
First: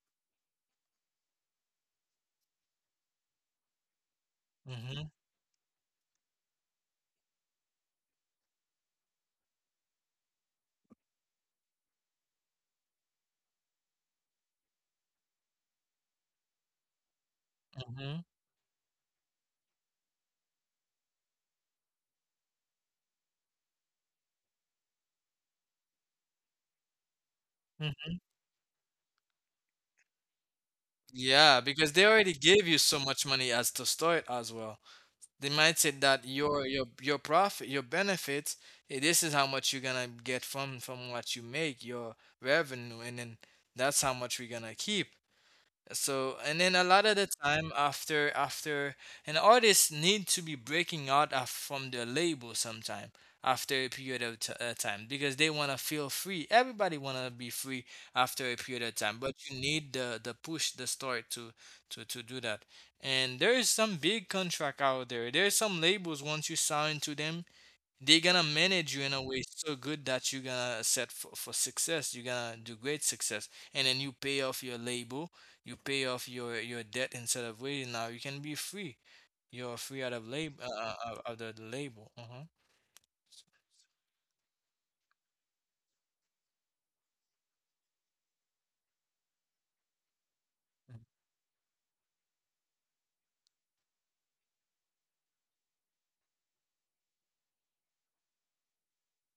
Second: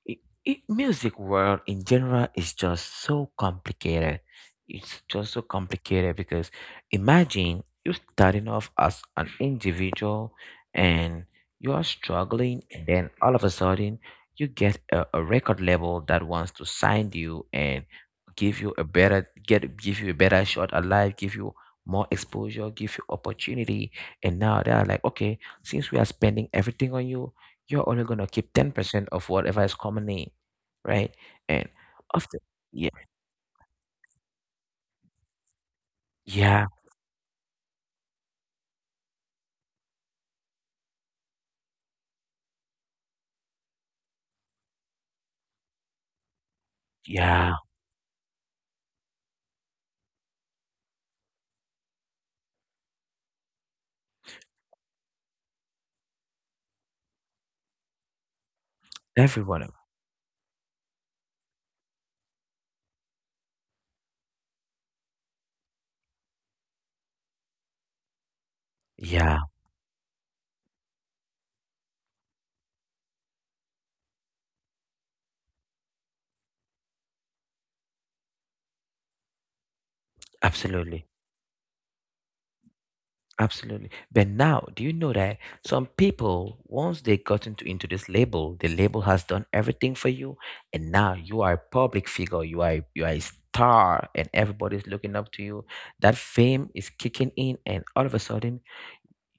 S2: i I music world in general is just so complicated. It's
S1: Mm-hmm,
S2: just so complicated because imagine you starting off as an individual and you are struggling, and then all of a sudden you get a record label that wants to sign you and
S1: mm-hmm,
S2: give you a better shot at life, give you more exposure, give you opportunity. And now they are like, okay, since we are spending everything on you, you're only
S1: mm-hmm.
S2: gonna keep 10% of whatever is commonly, right?
S1: Yeah,
S2: And
S1: because they
S2: after,
S1: already gave you
S2: yeah,
S1: so much money as to start as well. They might say that
S2: yeah,
S1: your profit, your benefits, this is how much you're gonna get from what you make, your revenue. And then that's how much we're gonna keep. So, and then a lot of the
S2: yeah,
S1: time, after an artist need to be breaking out of, from their label sometime after a period of time, because they want to feel free. Everybody want to be free after a period of time, but
S2: every one
S1: you
S2: of,
S1: need the push, the start to do that. And there is some big contract out there. There's some labels, once you sign to them, they're gonna manage you in a
S2: yeah,
S1: way so good that you're gonna set for success. You're gonna do great success, and then you pay off your label, you pay off your debt instead of waiting. Now you can be free. You're free out of label,
S2: absolutely,
S1: out of the label. Uh-huh.
S2: absolutely. But now, do you know that some people, once they got into this label, the label has done everything for you, and now you are a public figure, you are a star, and everybody's looking up to you. That fame is kicking in, and all of a sudden,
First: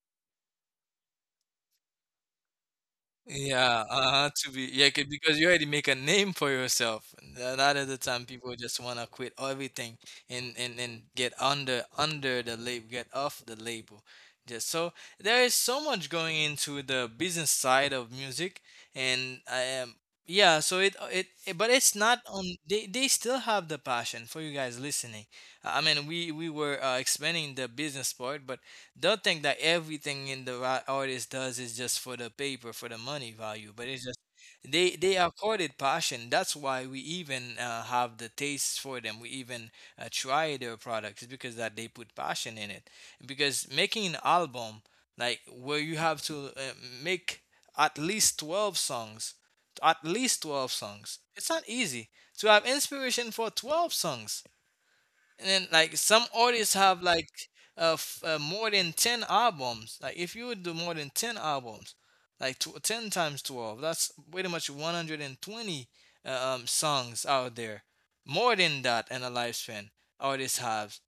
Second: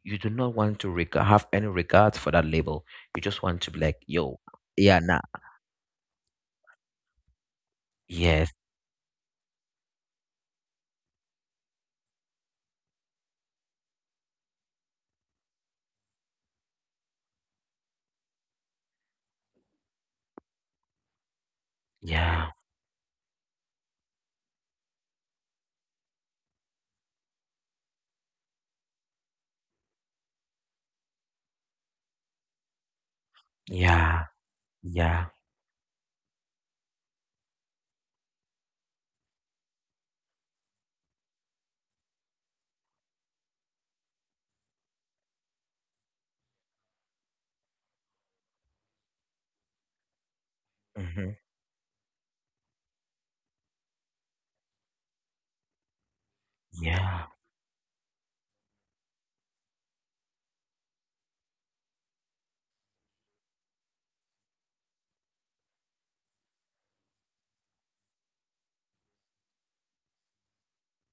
S2: you do not want to have any regards for that label. You just want to be
S1: Yeah,
S2: like,
S1: uh-huh,
S2: yo,
S1: to be yeah,
S2: yeah,
S1: 'cause-
S2: nah,
S1: because you already make a name for yourself. A lot of the time,
S2: yes,
S1: people just want to quit everything and get under the label, get off the label. Just so there is so much going into the business side of music, and I am, yeah. So but it's not
S2: yeah,
S1: on. They still have the passion for you guys listening. I mean, we were explaining the business part, but they'll think that everything in the artist does is just for the paper, for the money value, but it's just
S2: yeah,
S1: they
S2: yeah,
S1: accorded passion. That's why we even have the tastes for them. We even try their products because that they put passion in it. Because making an album, like where you have to make at least 12 songs, at least 12 songs.
S2: hmm,
S1: It's not easy to have inspiration for 12 songs. And then like some artists have
S2: yeah,
S1: like, more than 10 albums. Like if you would do more than 10 albums, like tw 10 times 12, that's pretty much 120 songs out there, more than that in a lifespan. Artists have,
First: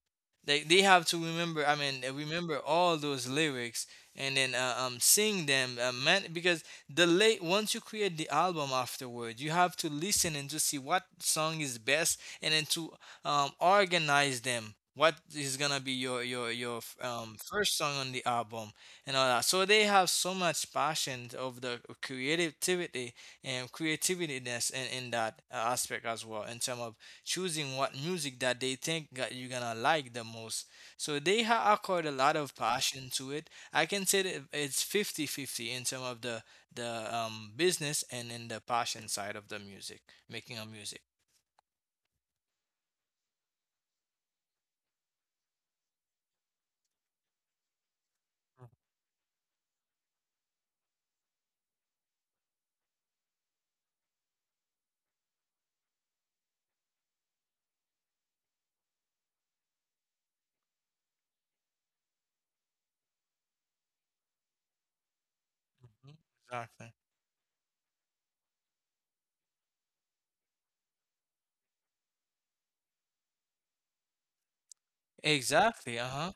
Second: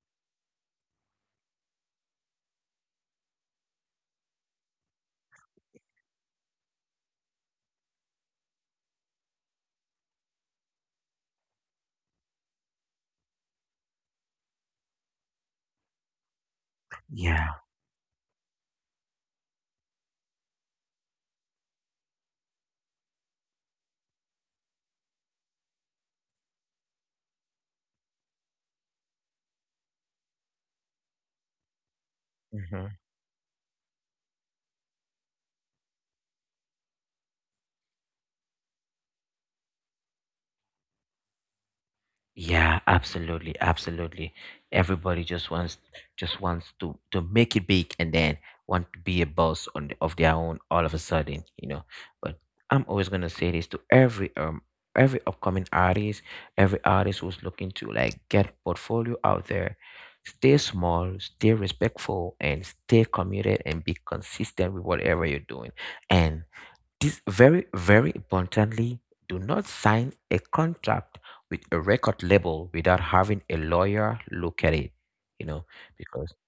S1: they have to remember. I mean, remember all those lyrics, and then sing them. Man, because the late once you create the album afterward, you have to listen and to see what song is best, and then to organize them. What is gonna be your
S2: yeah.
S1: first song on the album, and all that. So they have so much passion of the creativity and creativityness in that aspect as well, in terms of choosing what music that they think that you're gonna like the most. So they accord a lot of
S2: Hmm.
S1: passion to it. I can say that it's fifty-fifty in terms of the business and in the passion side of the music, making a music.
S2: Yeah, absolutely, absolutely. Everybody just wants, just wants to make it big, and then want to be a boss on the, of their own all of a sudden, you know. But I'm always gonna say this to every upcoming artist, every artist who's looking to like get portfolio out there. Stay small, stay respectful, and stay committed and be consistent with whatever you're doing.
S1: Mhm.
S2: And
S1: Exactly.
S2: this very, very importantly, do not sign a contract with a record label without having a lawyer look at it. You know,
S1: Exactly. Uh
S2: because
S1: huh.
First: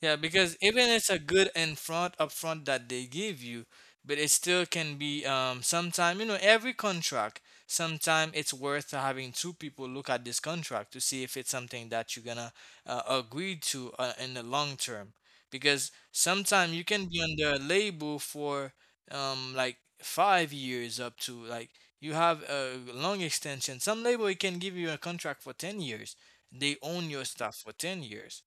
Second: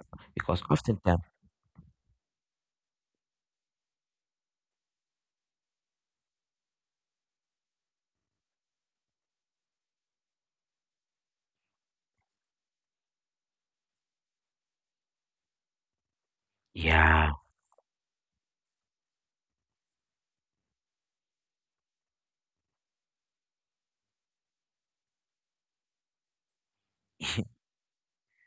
S1: Yeah, because
S2: because
S1: even it's a
S2: oftentimes,
S1: good and front upfront that they give you, but it still can be sometime, you know, every contract, sometime it's worth having two people look at this contract to see if it's something that you're gonna agree to in the long term. Because sometime you can be
S2: yeah,
S1: under a label for like 5 years, up to like you have a long extension. Some label it can give you a contract for 10 years. They own your
S2: *laughs*
S1: stuff for 10 years.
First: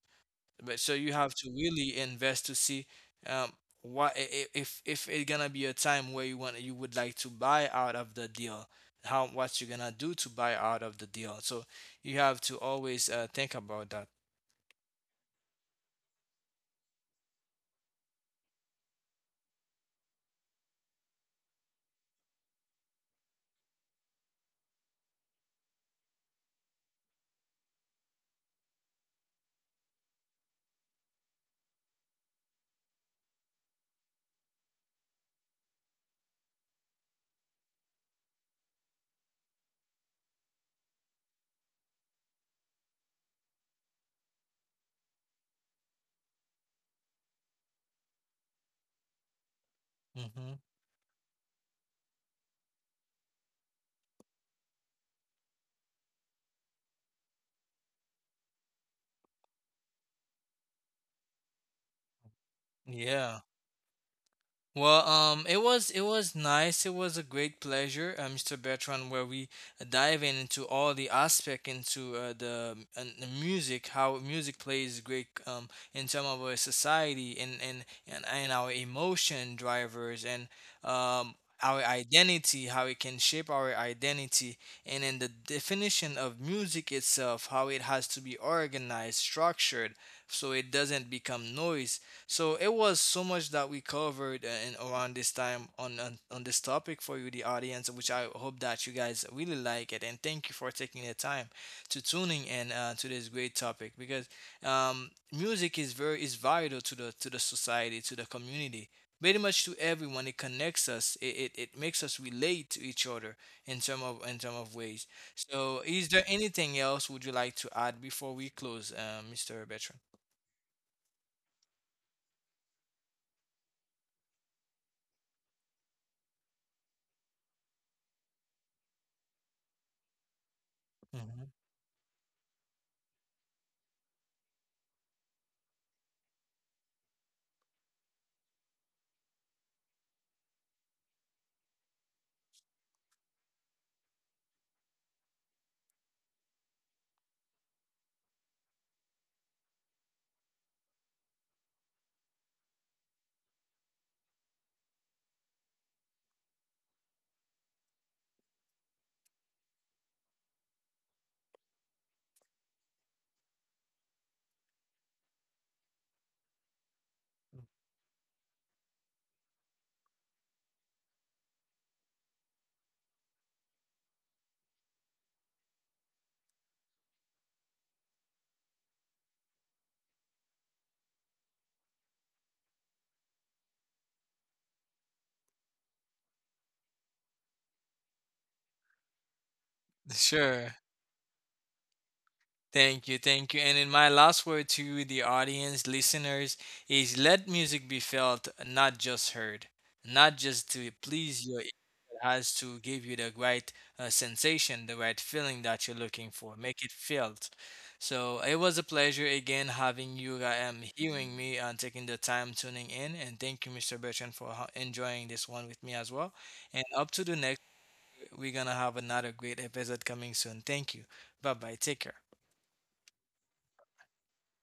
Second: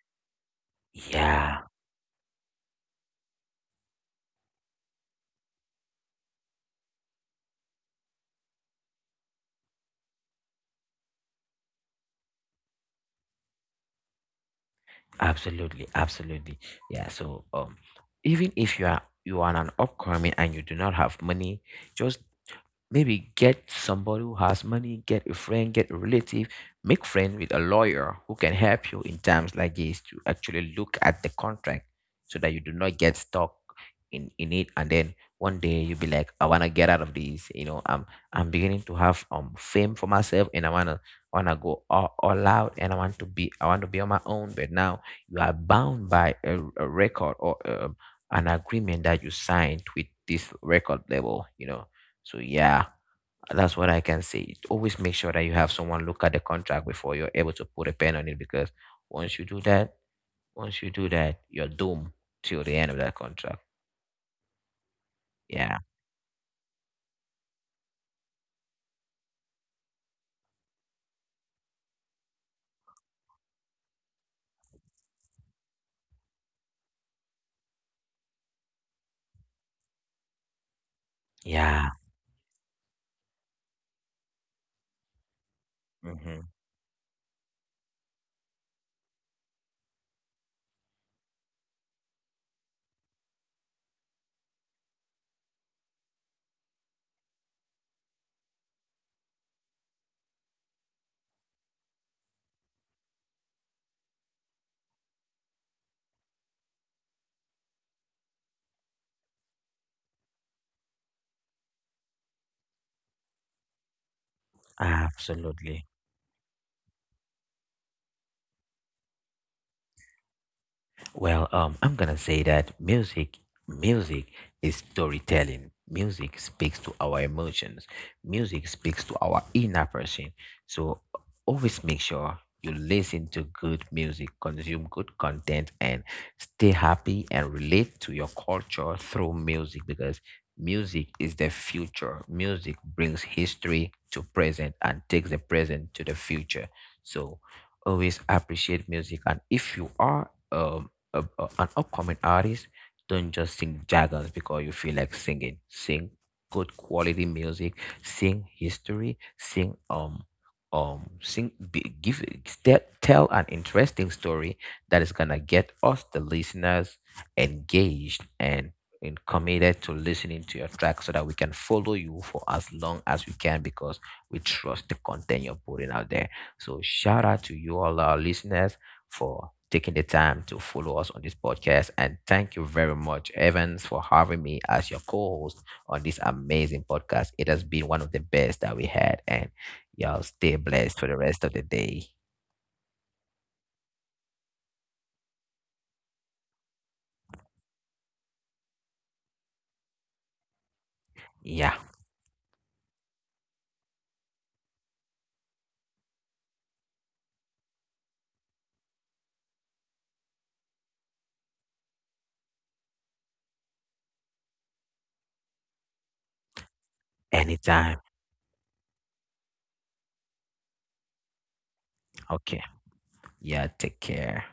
S1: But so you have to
S2: yeah,
S1: really invest to see, um if it's gonna be a time where you would like to buy out of the deal, how what you're gonna do to buy out of the deal. So you have to always think about that.
S2: absolutely, absolutely, yeah. So, even if you are an upcoming and you do not have money, just maybe get somebody who has money, get a friend, get a relative, make friends with a lawyer who can help you in times like this to actually look at the contract so that you do not get stuck in it, and then one day you'll be like, I wanna get out of this, you know, I'm beginning to have fame for myself, and I wanna, wanna go all out, and I want to be, I want to be on my own, but now you are bound by a record, or an agreement that you signed with this
S1: Hmm.
S2: record label, you know. So yeah, that's what I can say. Always make sure that you have someone look at the contract before you're able to put a pen on it, because once you do that, you're doomed till the end of that
S1: Yeah.
S2: contract.
S1: Well, it
S2: Yeah.
S1: was nice. It was a great pleasure, Mr. Bertrand, where we dive in into all the aspect into the music, how music plays great in terms of our society and and our emotion drivers and um our
S2: Yeah.
S1: identity, how it can shape our identity, and in the definition of
S2: Hmm.
S1: music itself, how it has to be organized, structured, so it doesn't become noise. So it was so much that we covered in around this time on this topic for you, the audience, which I hope that you guys really like it. And thank you for taking the time to tuning in to this great topic, because music is very is vital to the society, to the community. Pretty much to everyone, it connects us. It makes us relate to each other in term of ways. So, is
S2: Absolutely.
S1: there anything else would you like to add before we close, Mr. Bertrand?
S2: Well, I'm gonna say that music, music is storytelling. Music speaks to our emotions. Music speaks to our inner person. So
S1: Mhm.
S2: always make sure you listen to good music, consume good content, and stay happy and relate to your culture through music because music is the future. Music brings history to present and takes the present to the future. So always appreciate music. And if you are an upcoming artist, don't just sing jagger because you feel like singing. Sing good quality music. Sing history. Give, tell an interesting story that is gonna get us the listeners engaged and committed to listening to your track so that we can follow you for as long as we can because we trust the content you're putting out there. So shout out to you all our listeners for taking the time to follow us on this podcast. And thank you very much, Evans, for having me as your co host on this amazing podcast. It has been one of the best that we had. And y'all stay
S1: Sure.
S2: blessed for the rest of the day.
S1: Thank you, thank you. And in my last word to the audience, listeners, is let music be felt, not just heard, not just to please your ear.
S2: Yeah,
S1: It has to give you the right sensation, the right feeling that you're looking for. Make it felt. So it was a pleasure again having you, I'm hearing me, and taking the time tuning in. And thank you, Mr. Bertrand, for enjoying this one with me as well. And up to the next,
S2: anytime.
S1: we're gonna have another great episode coming soon. Thank you. Bye bye. Take care.
S2: Okay. Yeah, take care.